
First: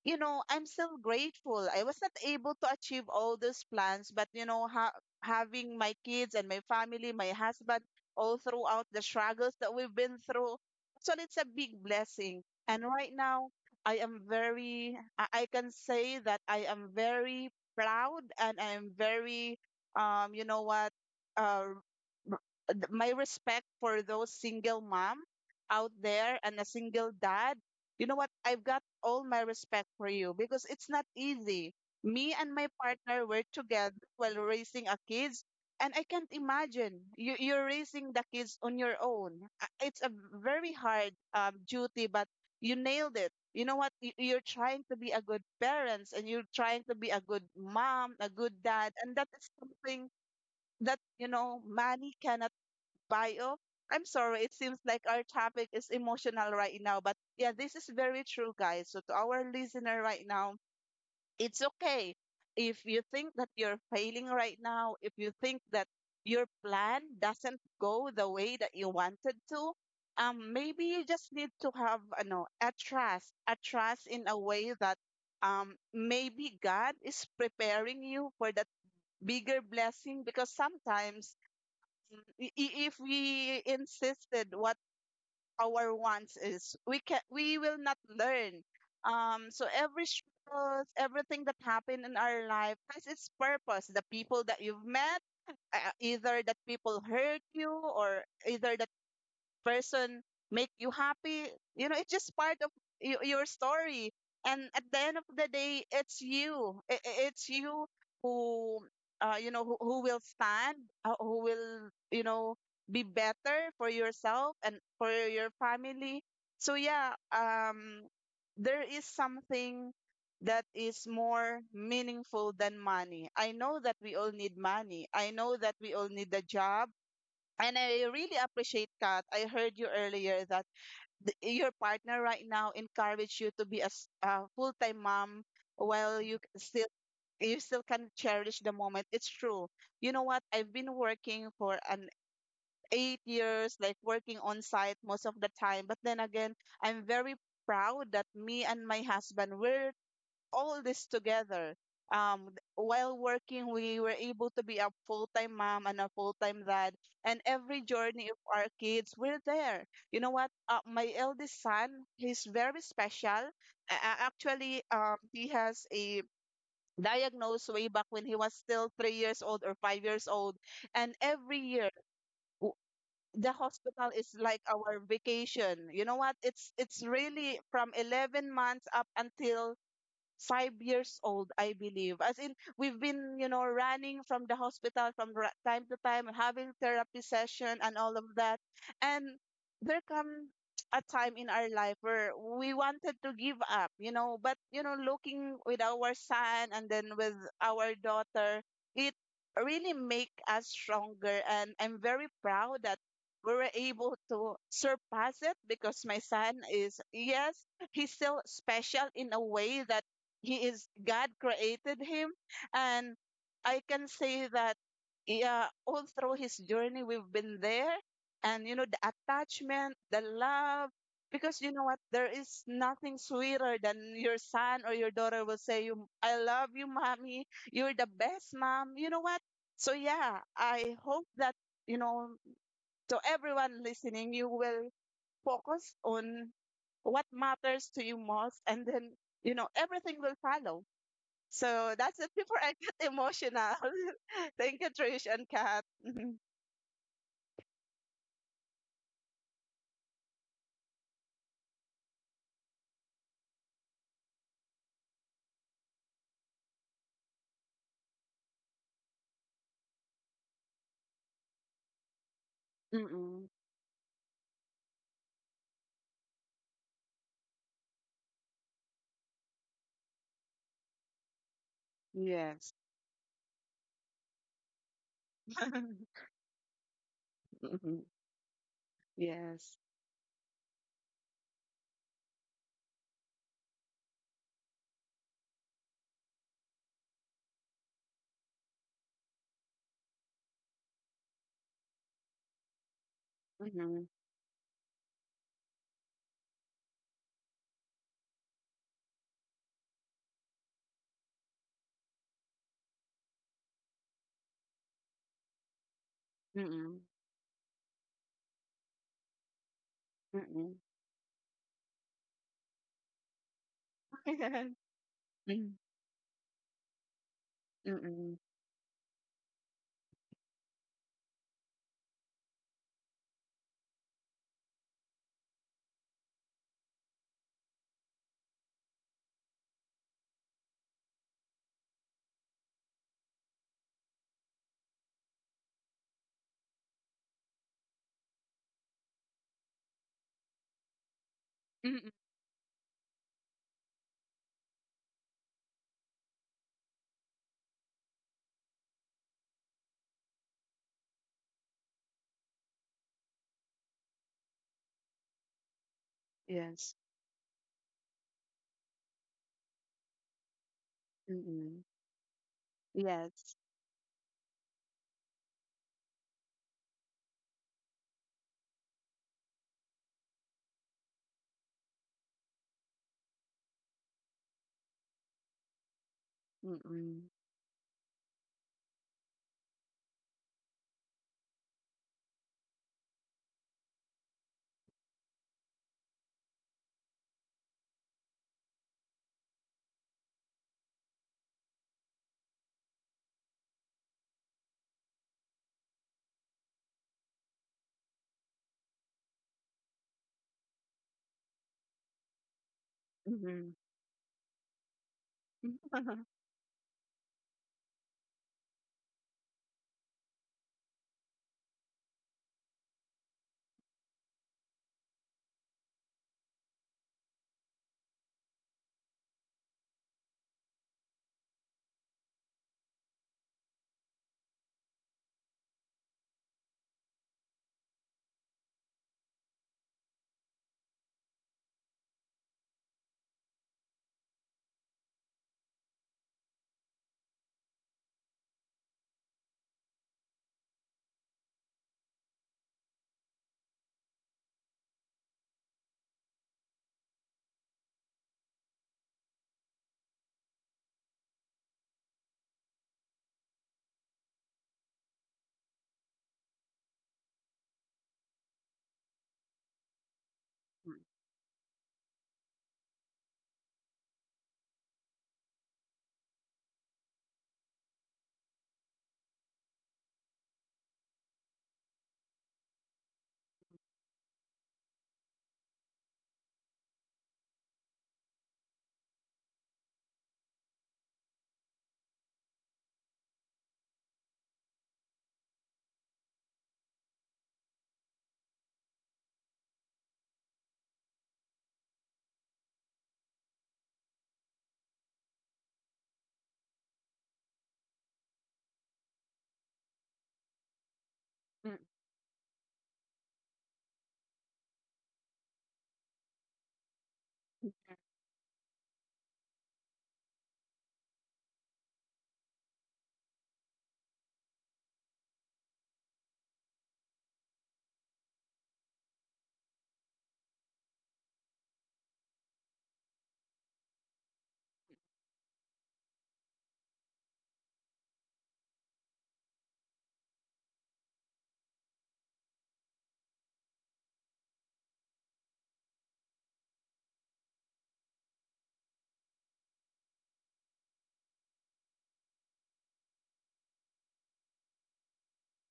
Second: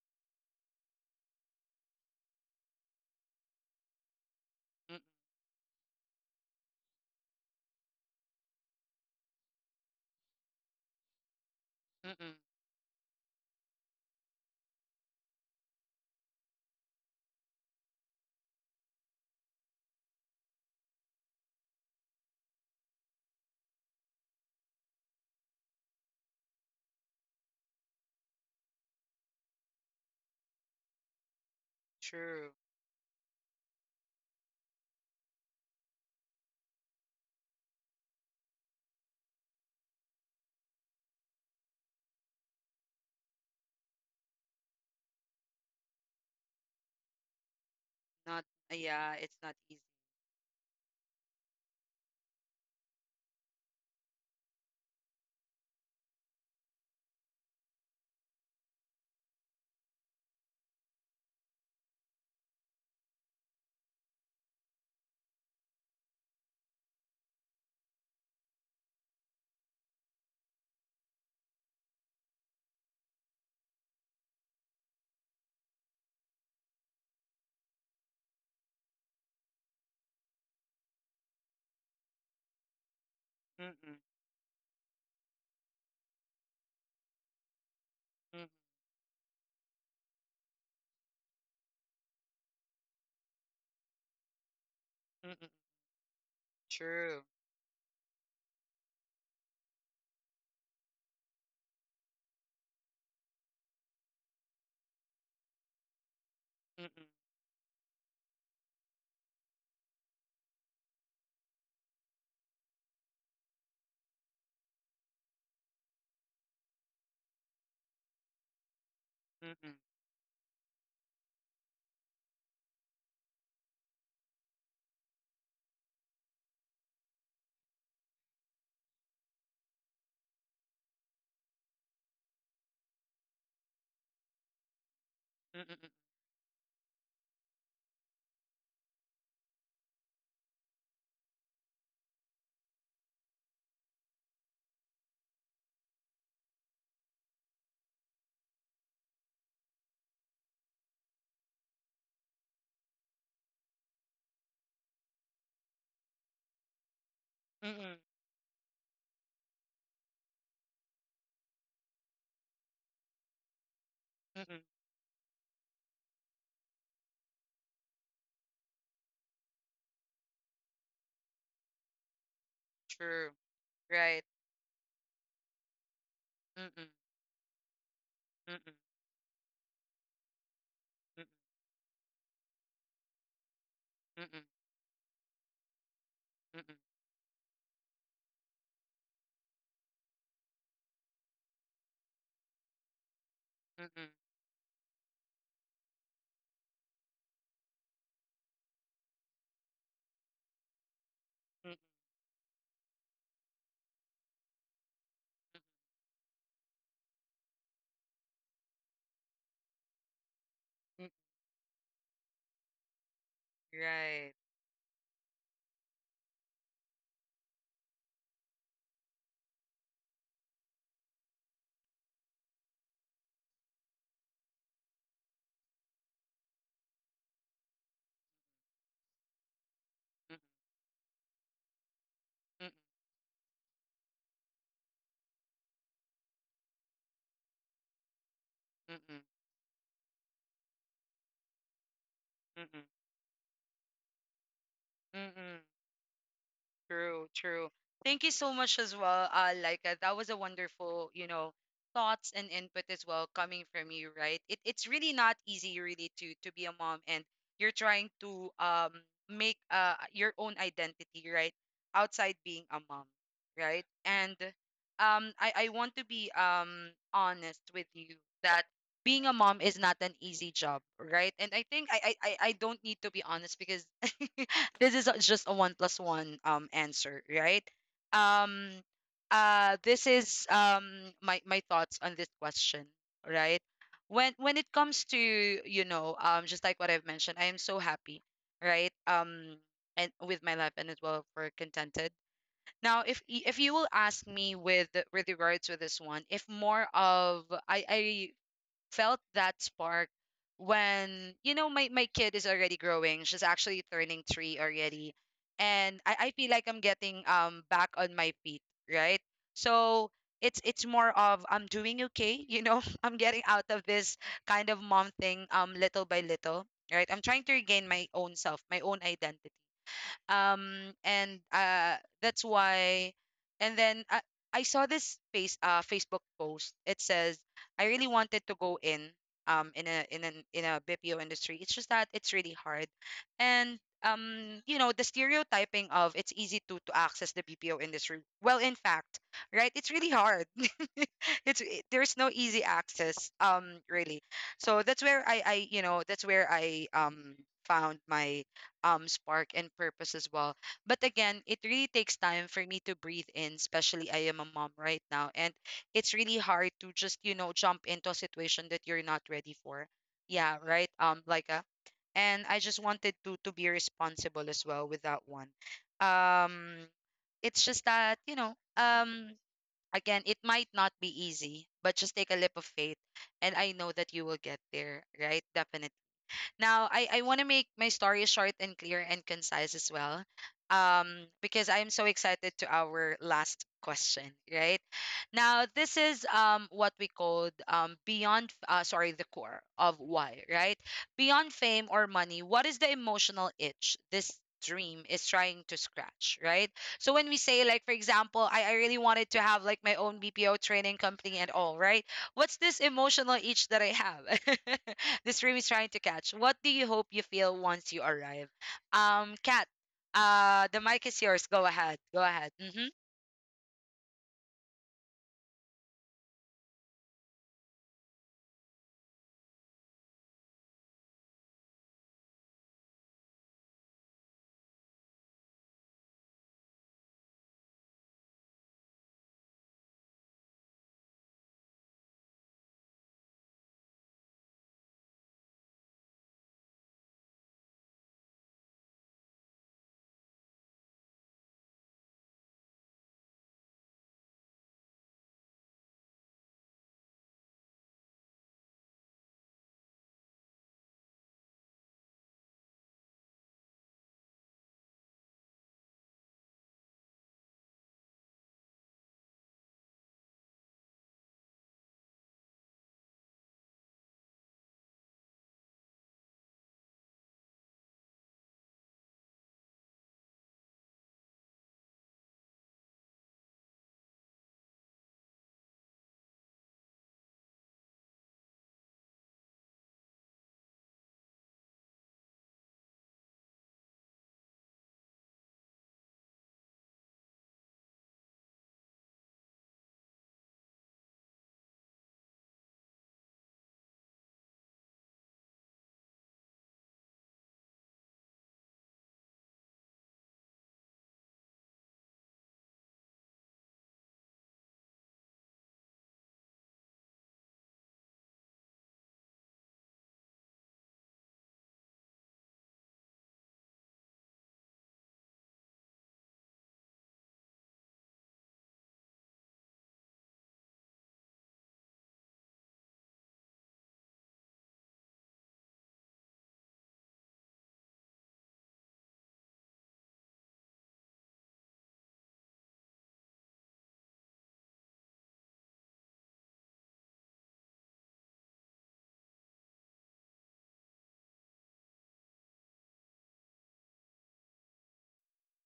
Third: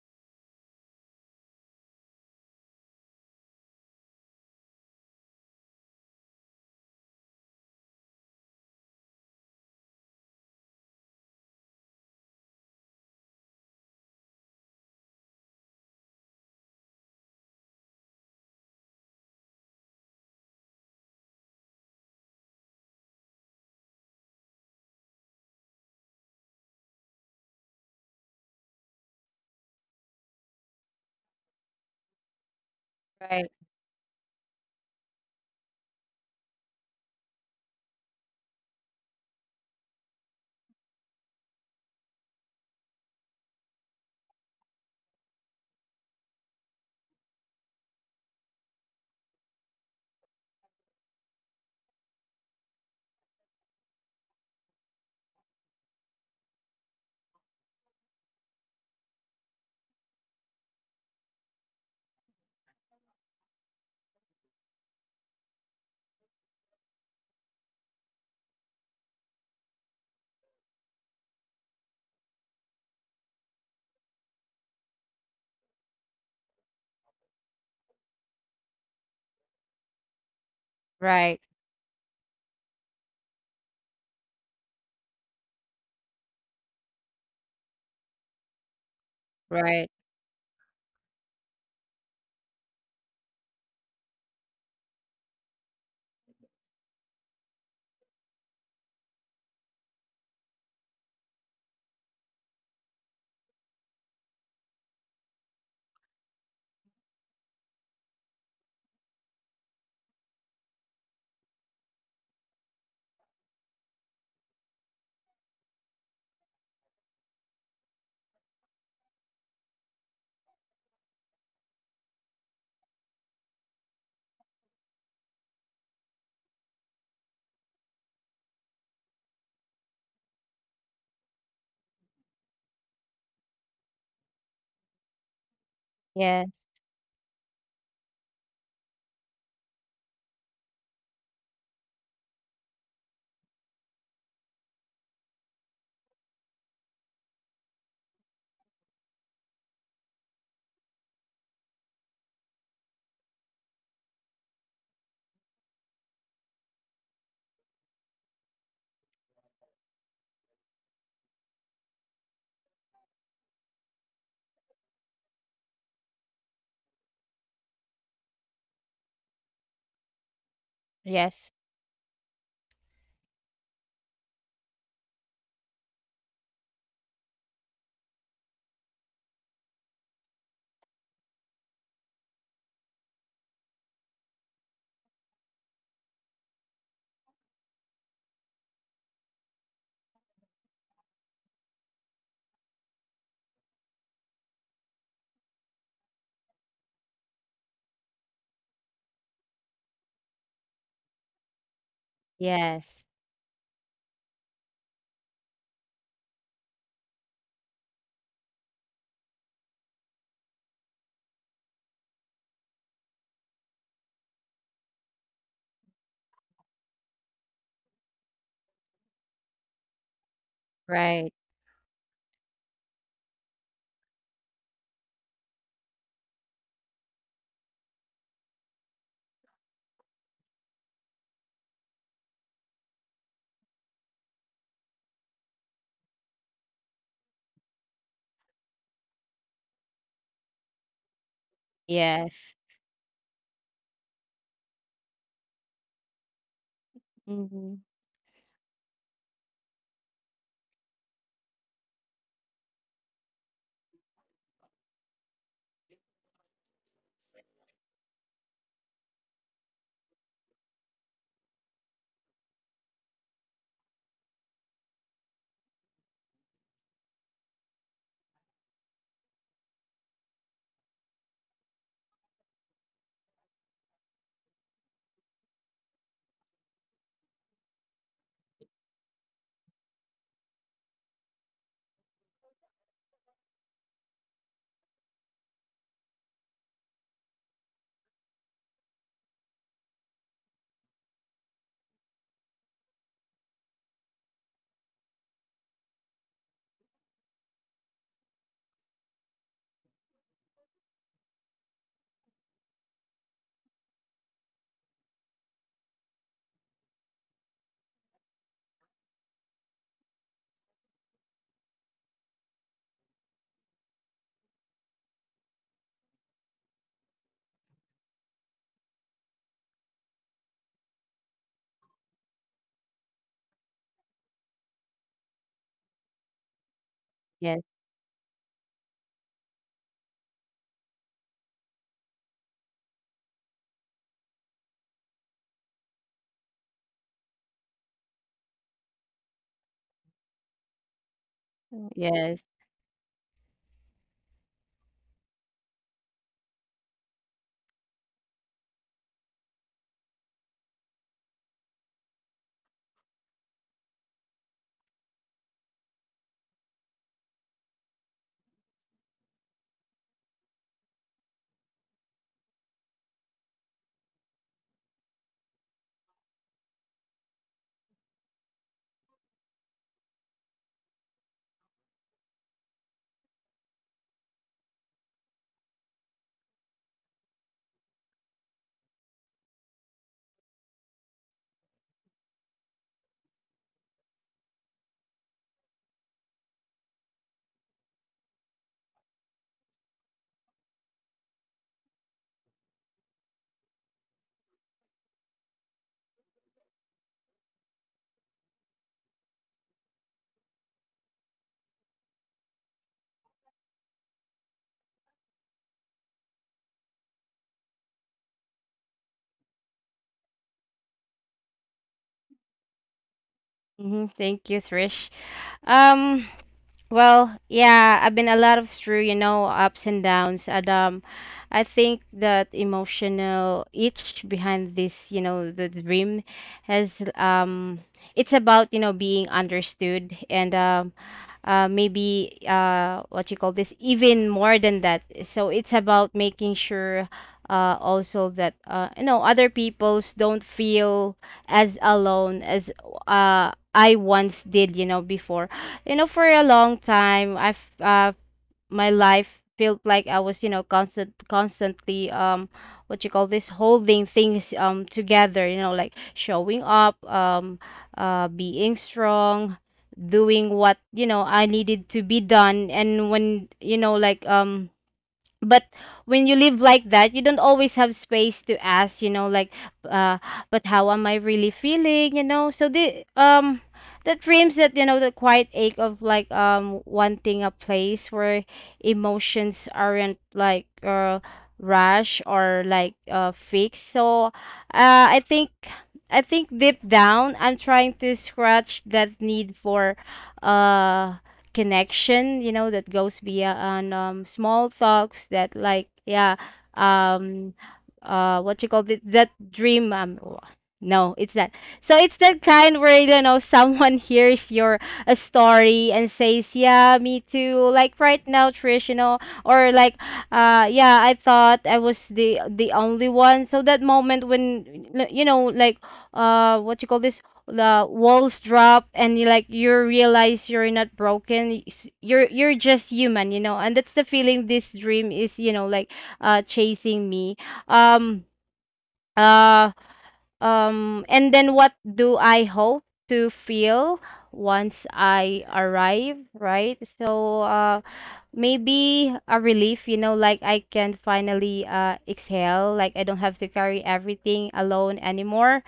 S3: you know, I'm still grateful. I was not able to achieve all those plans, but you know, ha-
S1: Mm-mm.
S3: having my kids and my family, my husband, all throughout the struggles that we've been through, so it's a big
S1: Mm-mm.
S3: blessing. And right now, I am very, I I can say that I am very proud, and I'm very, um, you know what, uh, r- th- my respect for those single mom out there and a single dad. You know what? I've got all my respect for you, because it's not easy. Me and
S1: True.
S3: my partner were
S2: Right.
S3: together while raising our kids, and I can't imagine you, you're raising the kids on your own. Uh, It's a very hard um, duty, but you nailed it. You know what? You- You're trying to be a good parents, and you're trying to be a good mom, a
S1: Not.
S3: good dad,
S1: Yeah,
S3: and that
S1: it's
S3: is
S1: not easy.
S3: something that, you know, money cannot bio. I'm sorry, it seems like our topic is emotional right now, but yeah, this is very true, guys. So to our listener right now, it's okay if you think that you're failing right now, if you think that your plan doesn't go the way that you wanted to, um, maybe you just need to have, you know, a trust, a trust in a way that um, maybe God is preparing you for that bigger blessing. Because sometimes
S2: Right.
S3: i- i- if we
S1: Mm-mm.
S3: insisted what our wants is, we can we will not
S1: Mm-mm.
S3: learn. Um, so
S2: Right.
S3: every struggles, everything that happened in our life has its purpose. The people that you've met,
S1: Mm-mm.
S3: uh, either that people
S1: True.
S3: hurt you, or either that person make you happy, you know, it's just part of y- your story. And at the end of the day, it's you I-
S1: Mm-mm.
S3: i- it's you who, uh, you know, who, who will stand, uh, who will, you know, be better for yourself and for your family. So yeah, um, there is
S1: Mm-mm.
S3: something that is more meaningful than money. I know that we all need money. I know that we all need a job. And I really appreciate Kat. I heard you earlier that the, your partner right now encourage you to be a, s- a full-time mom
S1: Mm-mm.
S3: while you c-
S2: Yes.
S3: still you still can cherish the moment. It's true. You know what? I've been working for an eight years, like working on site most of the time. But then again, I'm very proud that me and my husband were all this together. Um, th- while working, we were able to be a full-time mom and a full-time dad, and every
S1: Mm-mm.
S3: journey of our kids, we're there. You know what? Uh, my eldest son, he's very special. A- a-
S1: Mm-mm.
S3: actually, um, he has a diagnosed way back when he was still three years old or five years old. And
S2: Yes.
S3: every year, w-
S1: True.
S3: the hospital
S1: Right.
S3: is like our vacation. You know what? It's
S1: Mm-mm.
S3: it's really from eleven months
S1: Mm-mm.
S3: up until five years old, I believe. As in, we've been, you know, running from
S1: Mm-mm.
S3: the hospital from ra- time to time,
S1: Mm-mm.
S3: having
S1: Mm-mm.
S3: therapy session and all of that. And there come a time in our life where we wanted to give up, you
S1: Mm-mm.
S3: know, but, you know, looking with our son and then with our daughter, it really make us stronger. And I'm very proud that
S2: Yes.
S3: we were able to surpass it because my son is, yes, he's still special in a way that he is
S1: Mm-mm.
S3: God created him. And I can
S1: Right.
S3: say that, yeah, all through his journey we've been there. And you know the attachment, the love,
S2: Right.
S3: because you know what, there is nothing sweeter than your son or your daughter will say you, "I love you, mommy, you're the best mom." You know what? So yeah, I hope that, you know
S1: Mm-mm.
S3: to everyone listening, you will focus on what matters to you most. And then,
S1: Mm-mm.
S3: you know, everything will follow. So that's the
S2: Yes.
S3: before I
S1: Mm-mm.
S3: get emotional. Thank you, Trish and
S1: Mm-mm,
S3: Kat.
S1: true, true.
S2: Mm-hmm.
S1: Thank you so much as well, uh, Laika. That was a wonderful, you know, thoughts and input as well coming from you, right? It, it's really not easy, really, to to be a mom and you're trying to um make uh your own identity, right? Outside being a mom,
S3: Mm-mm.
S1: right? And um, I I want to be um honest with you that being a mom is not an easy job, right? And I think I I I I
S3: Yes.
S1: don't need to be honest because this is a- just a one plus one um answer, right?
S3: Mm-mm.
S1: Um
S3: Yes.
S1: uh this is um my my thoughts on this question, right? When when it comes to, you know, um just like what I've mentioned, I am so happy, right? Um and with my life and as well for contented. Now, if y- if you will
S3: Mm-mm.
S1: ask me with with regards to this one, if more of I I felt that spark when you know my my kid is already growing. She's actually turning three already, and I, I feel like I'm
S3: Mm-mm.
S1: getting um back on my feet, right? So it's
S3: Mm-mm.
S1: it's more of I'm doing okay, you know. I'm getting out of this kind of mom thing um little by little, right? I'm trying to regain my own self, my own identity um and uh that's why and then uh, I saw this face uh Facebook post. It says
S2: Yes.
S1: I really wanted to go in um in a in an in a B P O industry. It's just that it's really hard. And um you know the stereotyping of it's easy to to access the B P O industry. Well, in fact, right? It's really hard. it's it- there's no
S2: Yes.
S1: easy access um really. So that's where I I you know that's where I um found my um spark and purpose as well. But again, it really takes time for me to breathe in, especially I am a mom right now and it's really hard to
S3: Yes.
S1: just, you know, jump into a situation that you're not ready for. Yeah, right? Um
S3: Mm. Mm-mm. Mm-mm. Yes.
S1: like a
S3: Mm-mm.
S1: and I just wanted to to
S3: Yes.
S1: be responsible as well with that one. Um it's just that, you know, um again, it might not be easy, but just take a leap of faith and I know that you will get there, right? Definitely. Now, I, I
S3: Mm-mm.
S1: want to make my story short and clear and concise as well, um, because I am so excited to our last question, right? Now, this is um, what we called um, beyond, uh, sorry, the core of why, right? Beyond fame or money, what is the emotional itch this dream is trying to scratch, right? So when we say, like, for example, I, I really wanted to have like my own B P O training company and all, right? What's this emotional itch
S3: Mm-mm.
S1: that I have? this dream is trying to catch. What do you hope you feel once you arrive? Um, Kat, uh, the mic is yours. Go ahead. Go ahead. Mm-hmm.
S2: Mm-hmm. Thank you, Trish. Um Well, yeah, I've been a lot of through, you know, ups and downs. And um, I think that emotional itch behind this, you know, the dream has um, it's about, you know, being understood and um, uh, maybe uh, what you call this, even more than that. So it's about making sure uh, also that uh, you know other peoples don't feel as alone as uh, I once did, you know, before. You know, for a long time i've uh my life felt like I was, you know, constant constantly um what you call this, holding things um together, you know, like showing up um uh being strong, doing what, you know, I needed to be done. And when, you know, like um but when you live like that, you don't always have space to ask, you know, like uh but how am I really feeling, you know? So the um that dreams, that, you know, the quiet ache of like, um wanting a place where emotions aren't like uh rush or like uh fixed. So uh i think I think deep down, I'm trying to scratch that need for, uh, connection, you know, that goes beyond um small talks, that, like, yeah. um uh what you call it, that dream um w- no it's not so it's that kind where, you know, someone hears your a story and says, yeah, me too, like right now, Trish, you know. Or like uh yeah, I thought I was the the only one. So that moment when, you know, like uh what you call this, the walls drop and you, like, you realize you're not broken y- s- you're you're just human, you know. And that's the feeling this dream is, you know, like, uh chasing me. um uh um and then what do I hope to feel once I arrive, right? So uh maybe a relief, you know, like I can finally uh exhale, like I don't have to carry everything alone anymore.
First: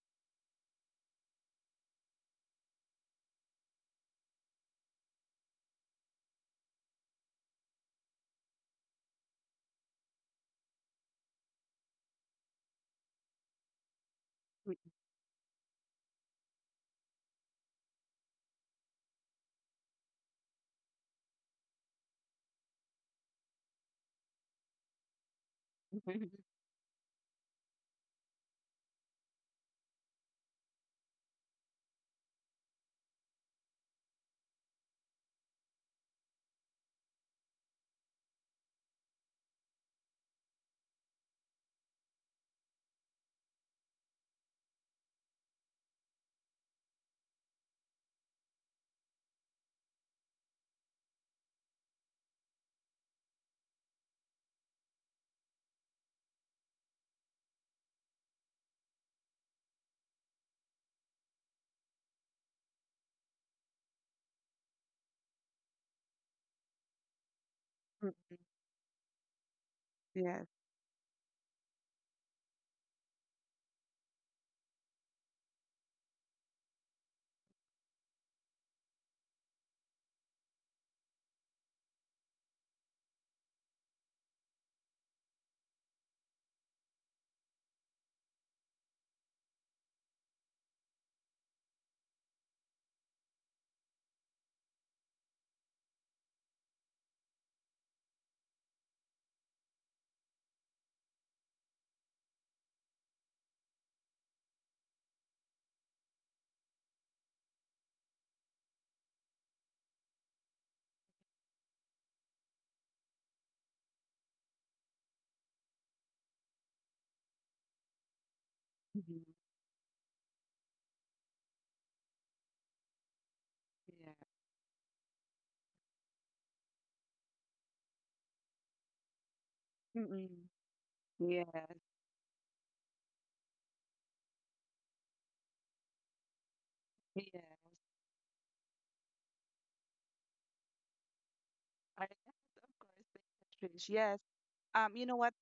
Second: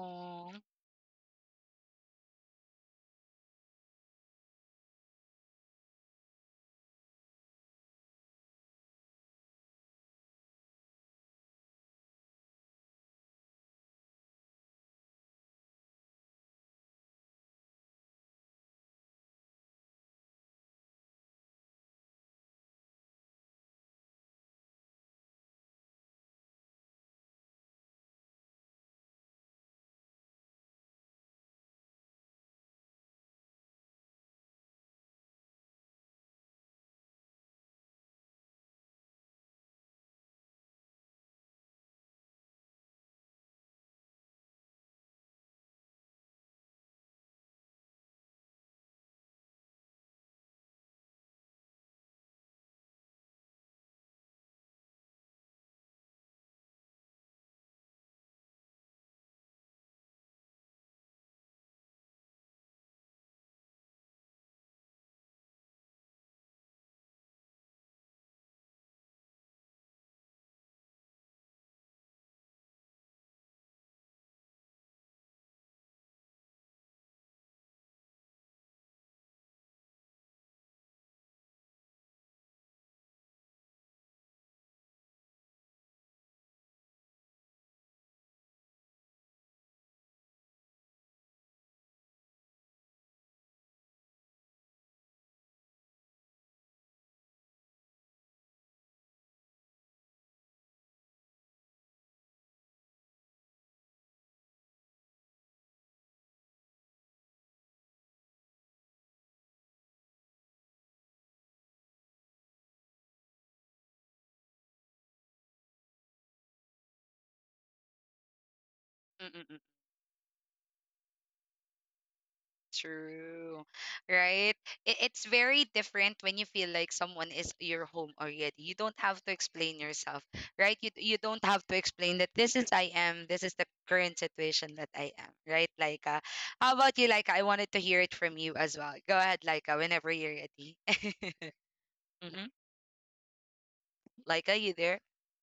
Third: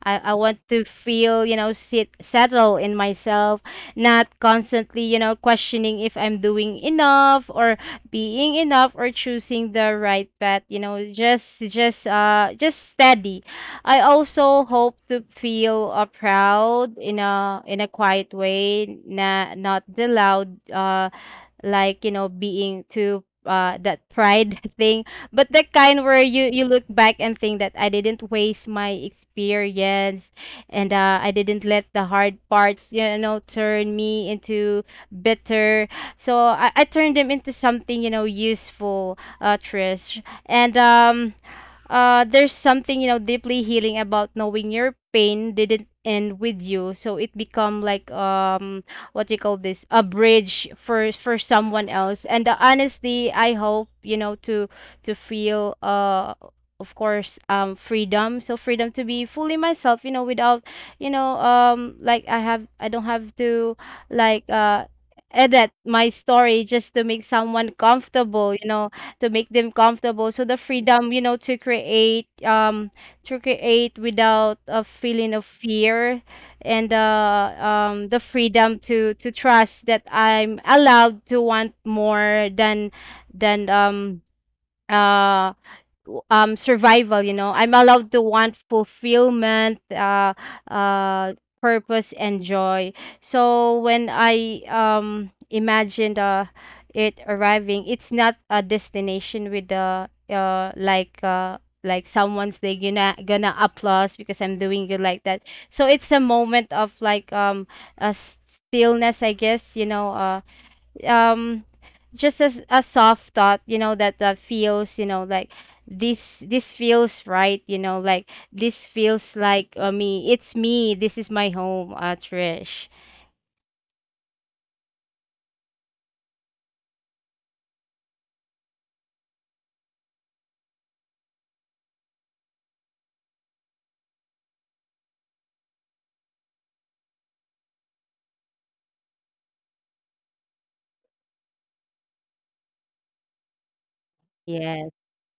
S2: I, I want to feel, you know, sit settle in myself, not constantly, you know, questioning if I'm doing enough or being enough or choosing the right path, you know, just just uh just steady. I also
S3: Mm. Mm. Mm.
S2: hope to feel uh, proud in a in a quiet way, na, not the loud uh like, you know, being too uh that pride thing, but the kind where
S3: Mm.
S2: you you look back and think that I didn't waste my experience. And uh I didn't let the hard parts, you know, turn me into bitter. So i, I turned them into something, you know, useful, uh, Trish. And um uh There's something, you know, deeply healing about knowing your pain didn't end with you, so it become like, um what you call this, a bridge for for someone else. And uh, honestly, I hope, you know, to to feel, uh of course, um freedom. So freedom to be fully myself, you know, without, you know, um like, I have, I don't have to, like uh edit my story just to make someone
S3: Mm.
S2: comfortable, you know, to make them comfortable.
S3: Yes.
S2: So the freedom, you know, to create um to create without a feeling of fear. And uh, um, the freedom to to trust that I'm allowed to want more than than um uh um survival. You know, I'm allowed to want fulfillment, uh uh purpose and joy. So when I um imagined uh it arriving, it's not a destination with the uh like, uh like someone's they gonna gonna applause because I'm doing it like that. So it's a moment of like, um a stillness, I guess, you know. uh um just as a soft thought, you know, that that feels, you know, like this this feels right, you know, like this
S3: Mm-hmm.
S2: feels like, uh, me, it's me, this is my home, uh, Trish.
S1: True.
S3: Yeah.
S1: Right? It, it's very different when you feel like someone is your home already. You don't have to explain yourself,
S3: Mm-mm.
S1: right? You you don't have
S3: Yeah.
S1: to explain that this is I am, this is the current situation that I am, right? Like uh, how about you, Like
S3: Yes.
S1: I wanted to hear it from you as well. Go ahead, Laika, whenever you're ready.
S3: I,
S1: mm-hmm.
S3: yes, of course. Thank you, Trish. Yes.
S1: Laika, you
S2: Yes.
S3: Um,
S1: there?
S3: you know what?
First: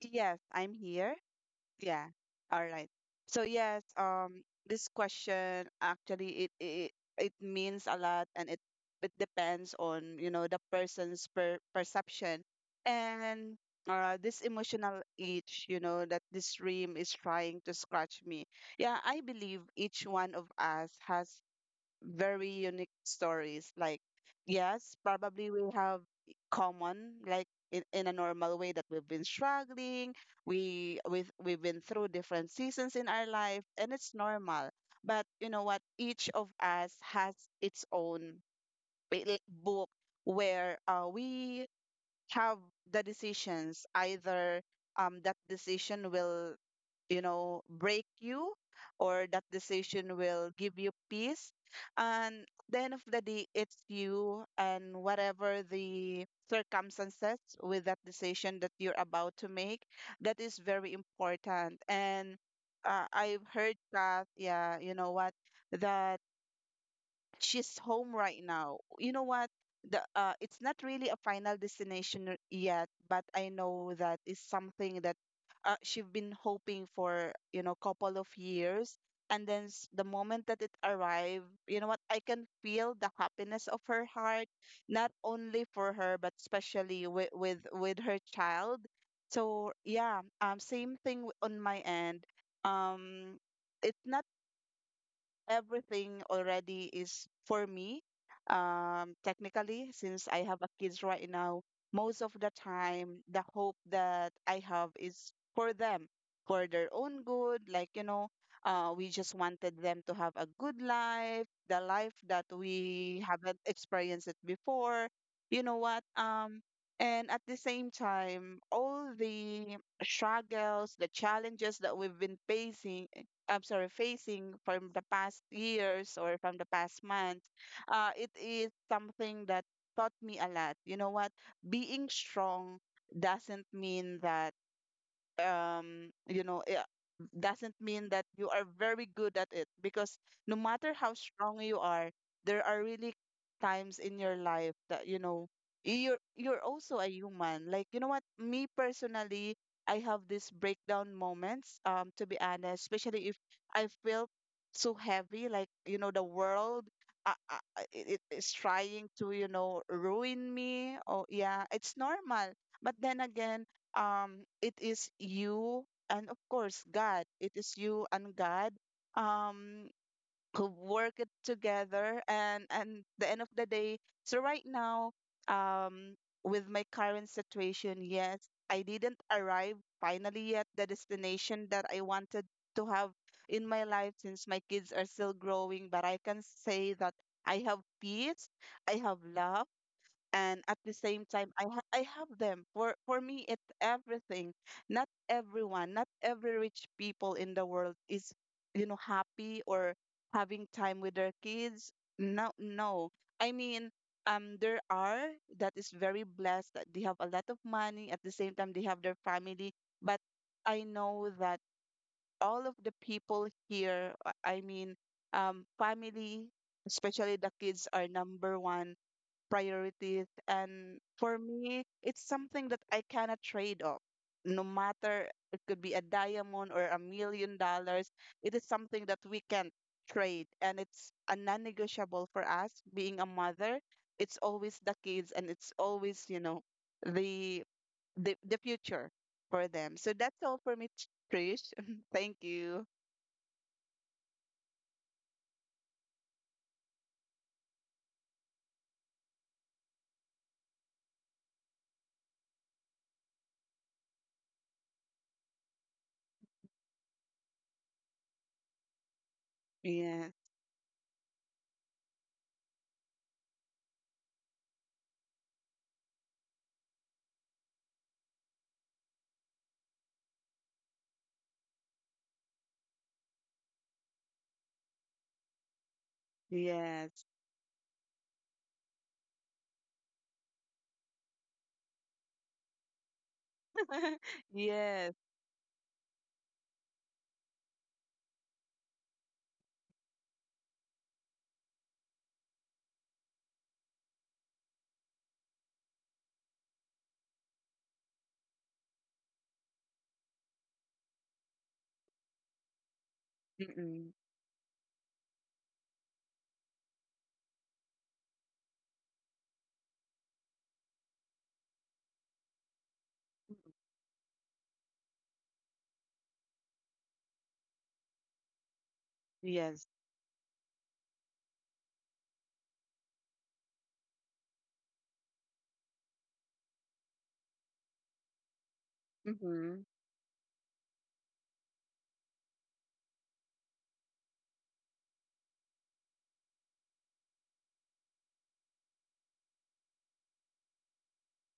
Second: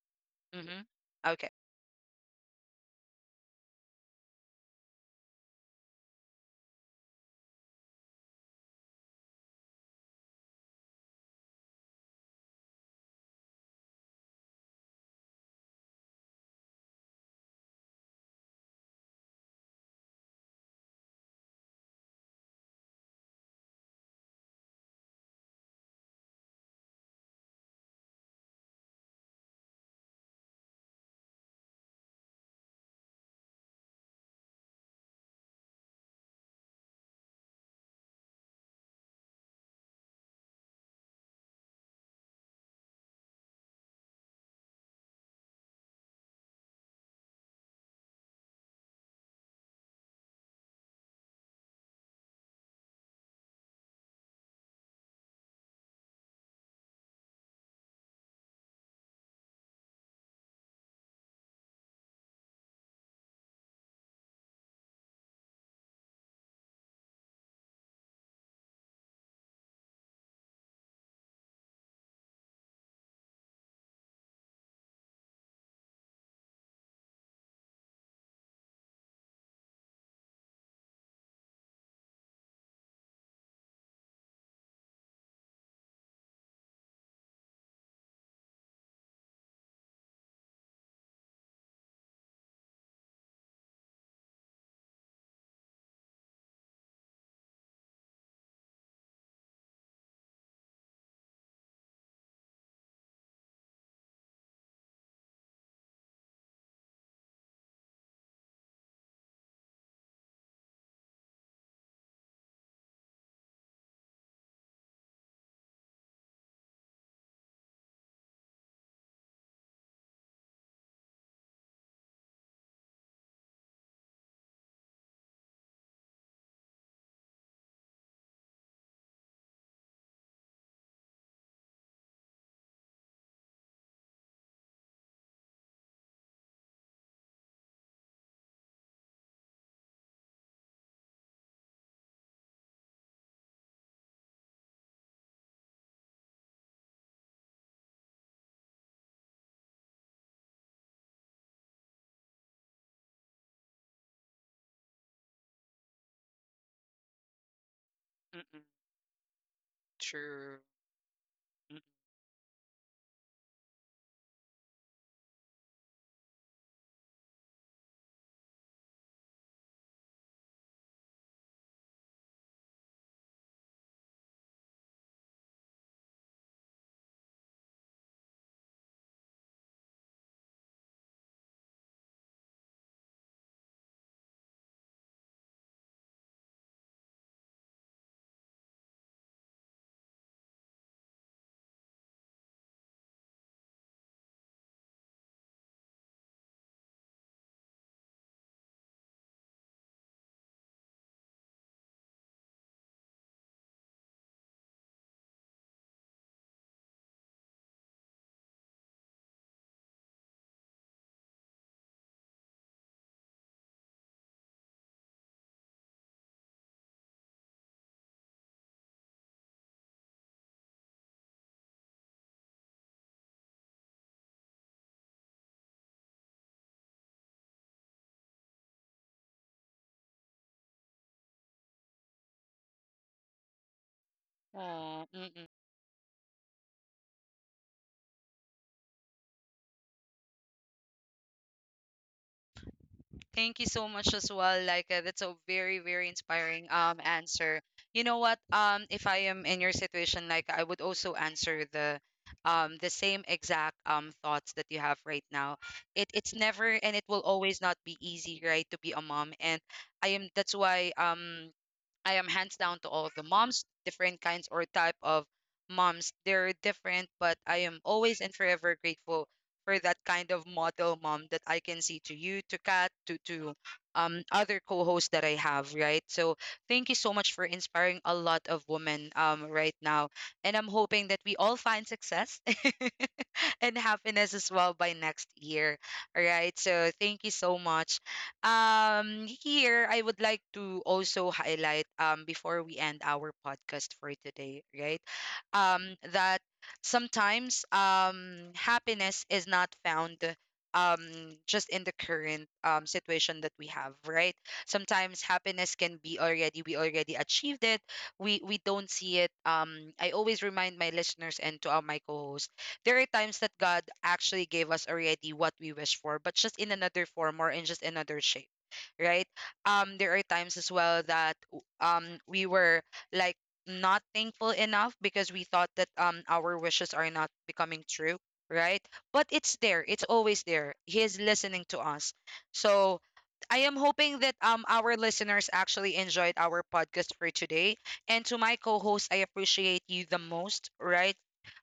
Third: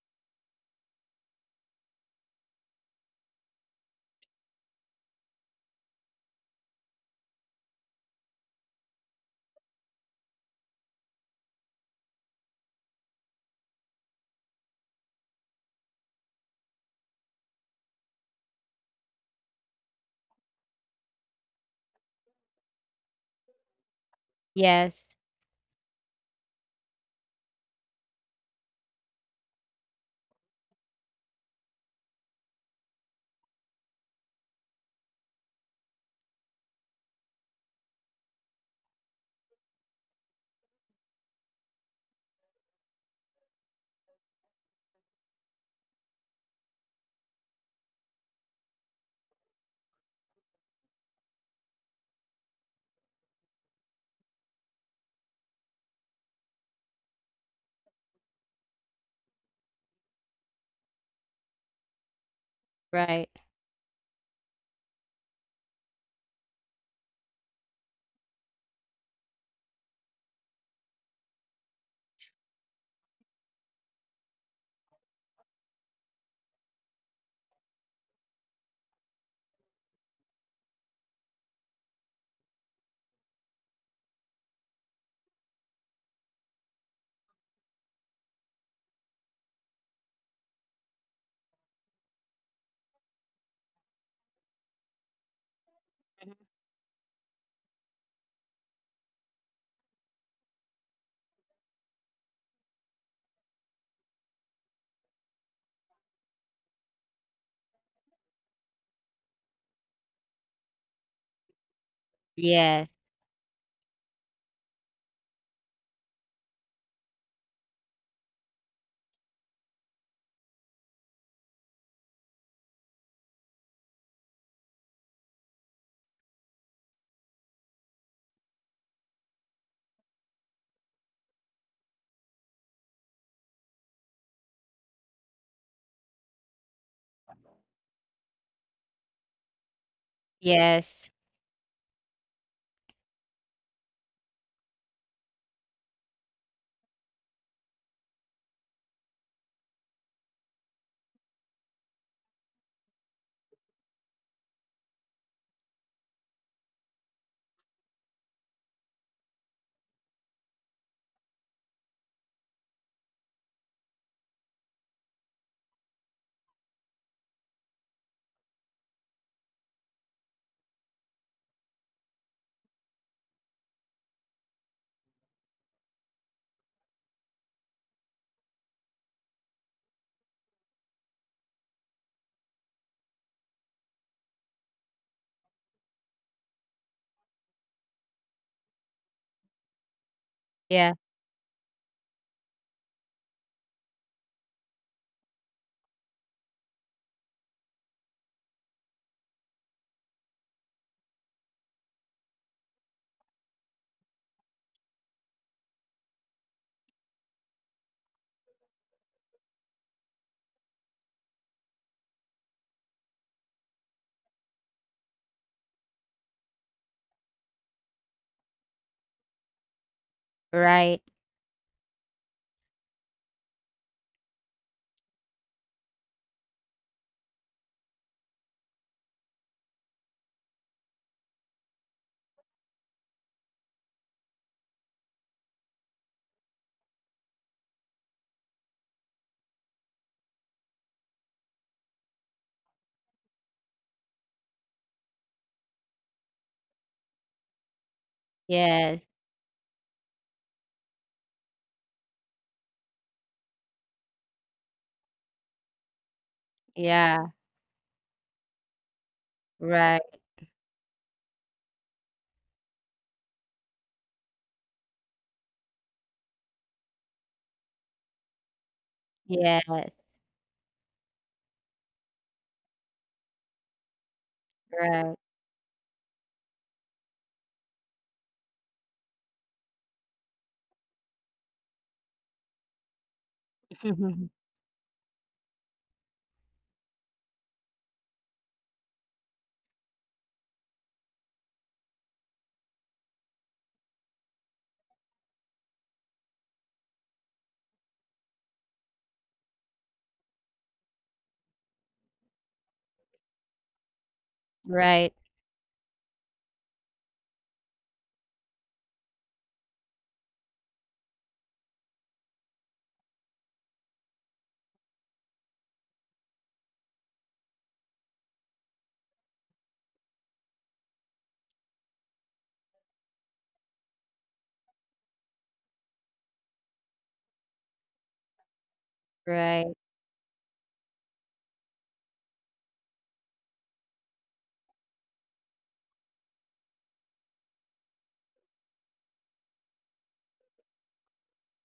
S3: Yes, I'm
S1: Mm-hmm.
S3: here.
S1: Okay.
S3: Yeah. All right. So yes, um, this question, actually it it it means a lot, and it it depends on you know the person's per perception, and uh, this emotional itch, you know, that this dream is trying to scratch me. Yeah, I believe each one of us has very unique stories. Like, yes,
S2: Yes.
S3: probably we have common, like in, in a normal way that we've been struggling, we with we've been through different seasons in our life, and it's normal. But you know what? Each of us has its own bi- li- book where uh, we have the decisions. Either um, that decision will, you know, break you, or that decision will give you peace. And at the end of the day, it's you and whatever the circumstances with that decision that you're about to make, that is very important. And uh,
S2: Right.
S3: I've heard that, yeah, you know what, that she's home right now. You know what? The uh, it's not really a final destination r- yet, but I know that is something that uh, she have been hoping for, you know, couple of years. And then s- the moment that it arrived, you know what? I can feel the happiness of her heart, not only for her, but especially with with with her child. So yeah, um, same thing w- on my end. Um, it's not everything already is for me. Um, technically, since I have a kids right now, most of the time, the hope that I have is for them, for their own good. Like, you know, uh, we just wanted them to have a good life, the life that
S2: Yes.
S3: we haven't experienced it before. You know what? Um, and at the same time, all the struggles, the challenges that we've been facing, I'm sorry, facing from the past years or from the past month, uh, it is something that taught me a lot. You know what? Being strong doesn't mean that um you know yeah, doesn't mean that you are very good at it, because no matter
S2: Yes.
S3: how strong you are, there are really times in your life that, you know, you're you're also a human. Like, you know what, me personally, I have these breakdown moments, um to be honest, especially if I feel so heavy, like, you know, the world uh, uh, uh, it is
S1: Mm-mm.
S3: trying to, you know, ruin
S1: True.
S3: me. Oh yeah,
S1: Mm-mm.
S3: it's normal. But then again, um it is you, and of course God, it is you and God, um who work it together and and the end of the day. So right now, um with my current situation, yes, I didn't arrive finally at the destination that I wanted to have in my life, since my kids are still growing. But I can say that I have peace, I have love, and at
S2: Yeah.
S3: the same time i ha- I have them. For for me, it's everything. Not everyone, not every rich people in the world is, you know, happy or having time with their kids. No, no, I mean, um there are that is very blessed that they have a lot of money, at the same time they have their family. But I know that all of the people here, uh, I mean, um family, especially the kids, are number one priorities.
S2: Right.
S3: And for me, it's something that I cannot trade off. No matter it could be a diamond or a million dollars, it is something that we can't trade. And it's a non negotiable for us being a mother. It's always the
S1: Aw,
S3: kids
S1: mm-mm.
S3: and it's always, you know, the the, the future for them. So that's all for me, Ch- Trish. Thank you.
S1: Thank you so much as well. Like uh, that's a very very inspiring um answer. You know what? Um,
S2: Yes.
S1: if I am in your situation, like I would also answer the um the same exact um thoughts that you have right now. It it's never and it
S2: Yeah.
S1: will always not be easy, right, to be a mom. And I
S2: Right.
S1: am
S3: Yeah.
S1: that's why um I am hands down to all the moms, different kinds or type of moms. They're different, but I am always and forever grateful
S2: Yes.
S1: for that kind of model mom that I can see to you, to Kat, to to um other co-hosts
S2: Right.
S1: that I have, right? So thank you so
S3: Yes.
S1: much for inspiring a lot of women um right now. And I'm hoping that we all find success and happiness as well by
S3: Yes.
S1: next year. All right. So thank you so much. Um, here I would like to also highlight um before we end our podcast for today, right? Um, that sometimes um happiness is not found um just in the current um situation that we have
S3: Mm-mm.
S1: right
S2: Right.
S1: sometimes happiness can be already we already achieved it we we don't see it um I always remind my listeners and to all my co hosts there are times that God actually gave us already what we wish for, but just in another form or in just another shape, right?
S3: Yes.
S1: Um, there are times as well that w- um we were like not thankful enough because we thought that um our wishes are not becoming true, right? But it's
S2: Right.
S3: Mm-hmm.
S1: there. It's always there. He is listening to us. So I am hoping that um our listeners actually enjoyed our podcast for today. And to my co-host, I appreciate you the most, right?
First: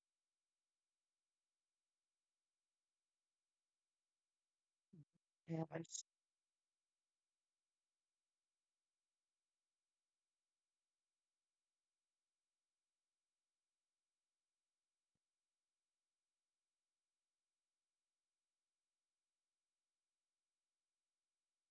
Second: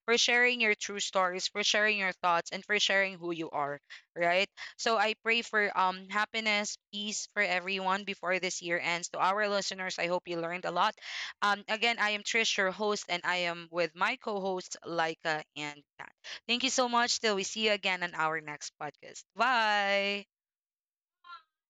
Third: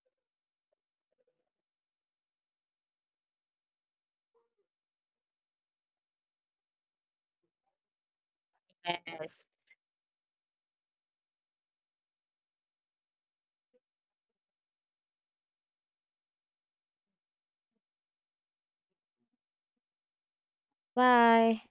S1: For sharing your true stories, for sharing your thoughts, and for sharing who you are, right? So I pray for
S3: Yes.
S1: um happiness, peace for everyone before this year ends. To
S2: Yes.
S1: our listeners, I hope you learned a lot. Um, again, I am Trish, your host, and I am with my co-hosts Laika and Kat. Thank you so much. Till we see you again on our next podcast. Bye.
S2: Bye.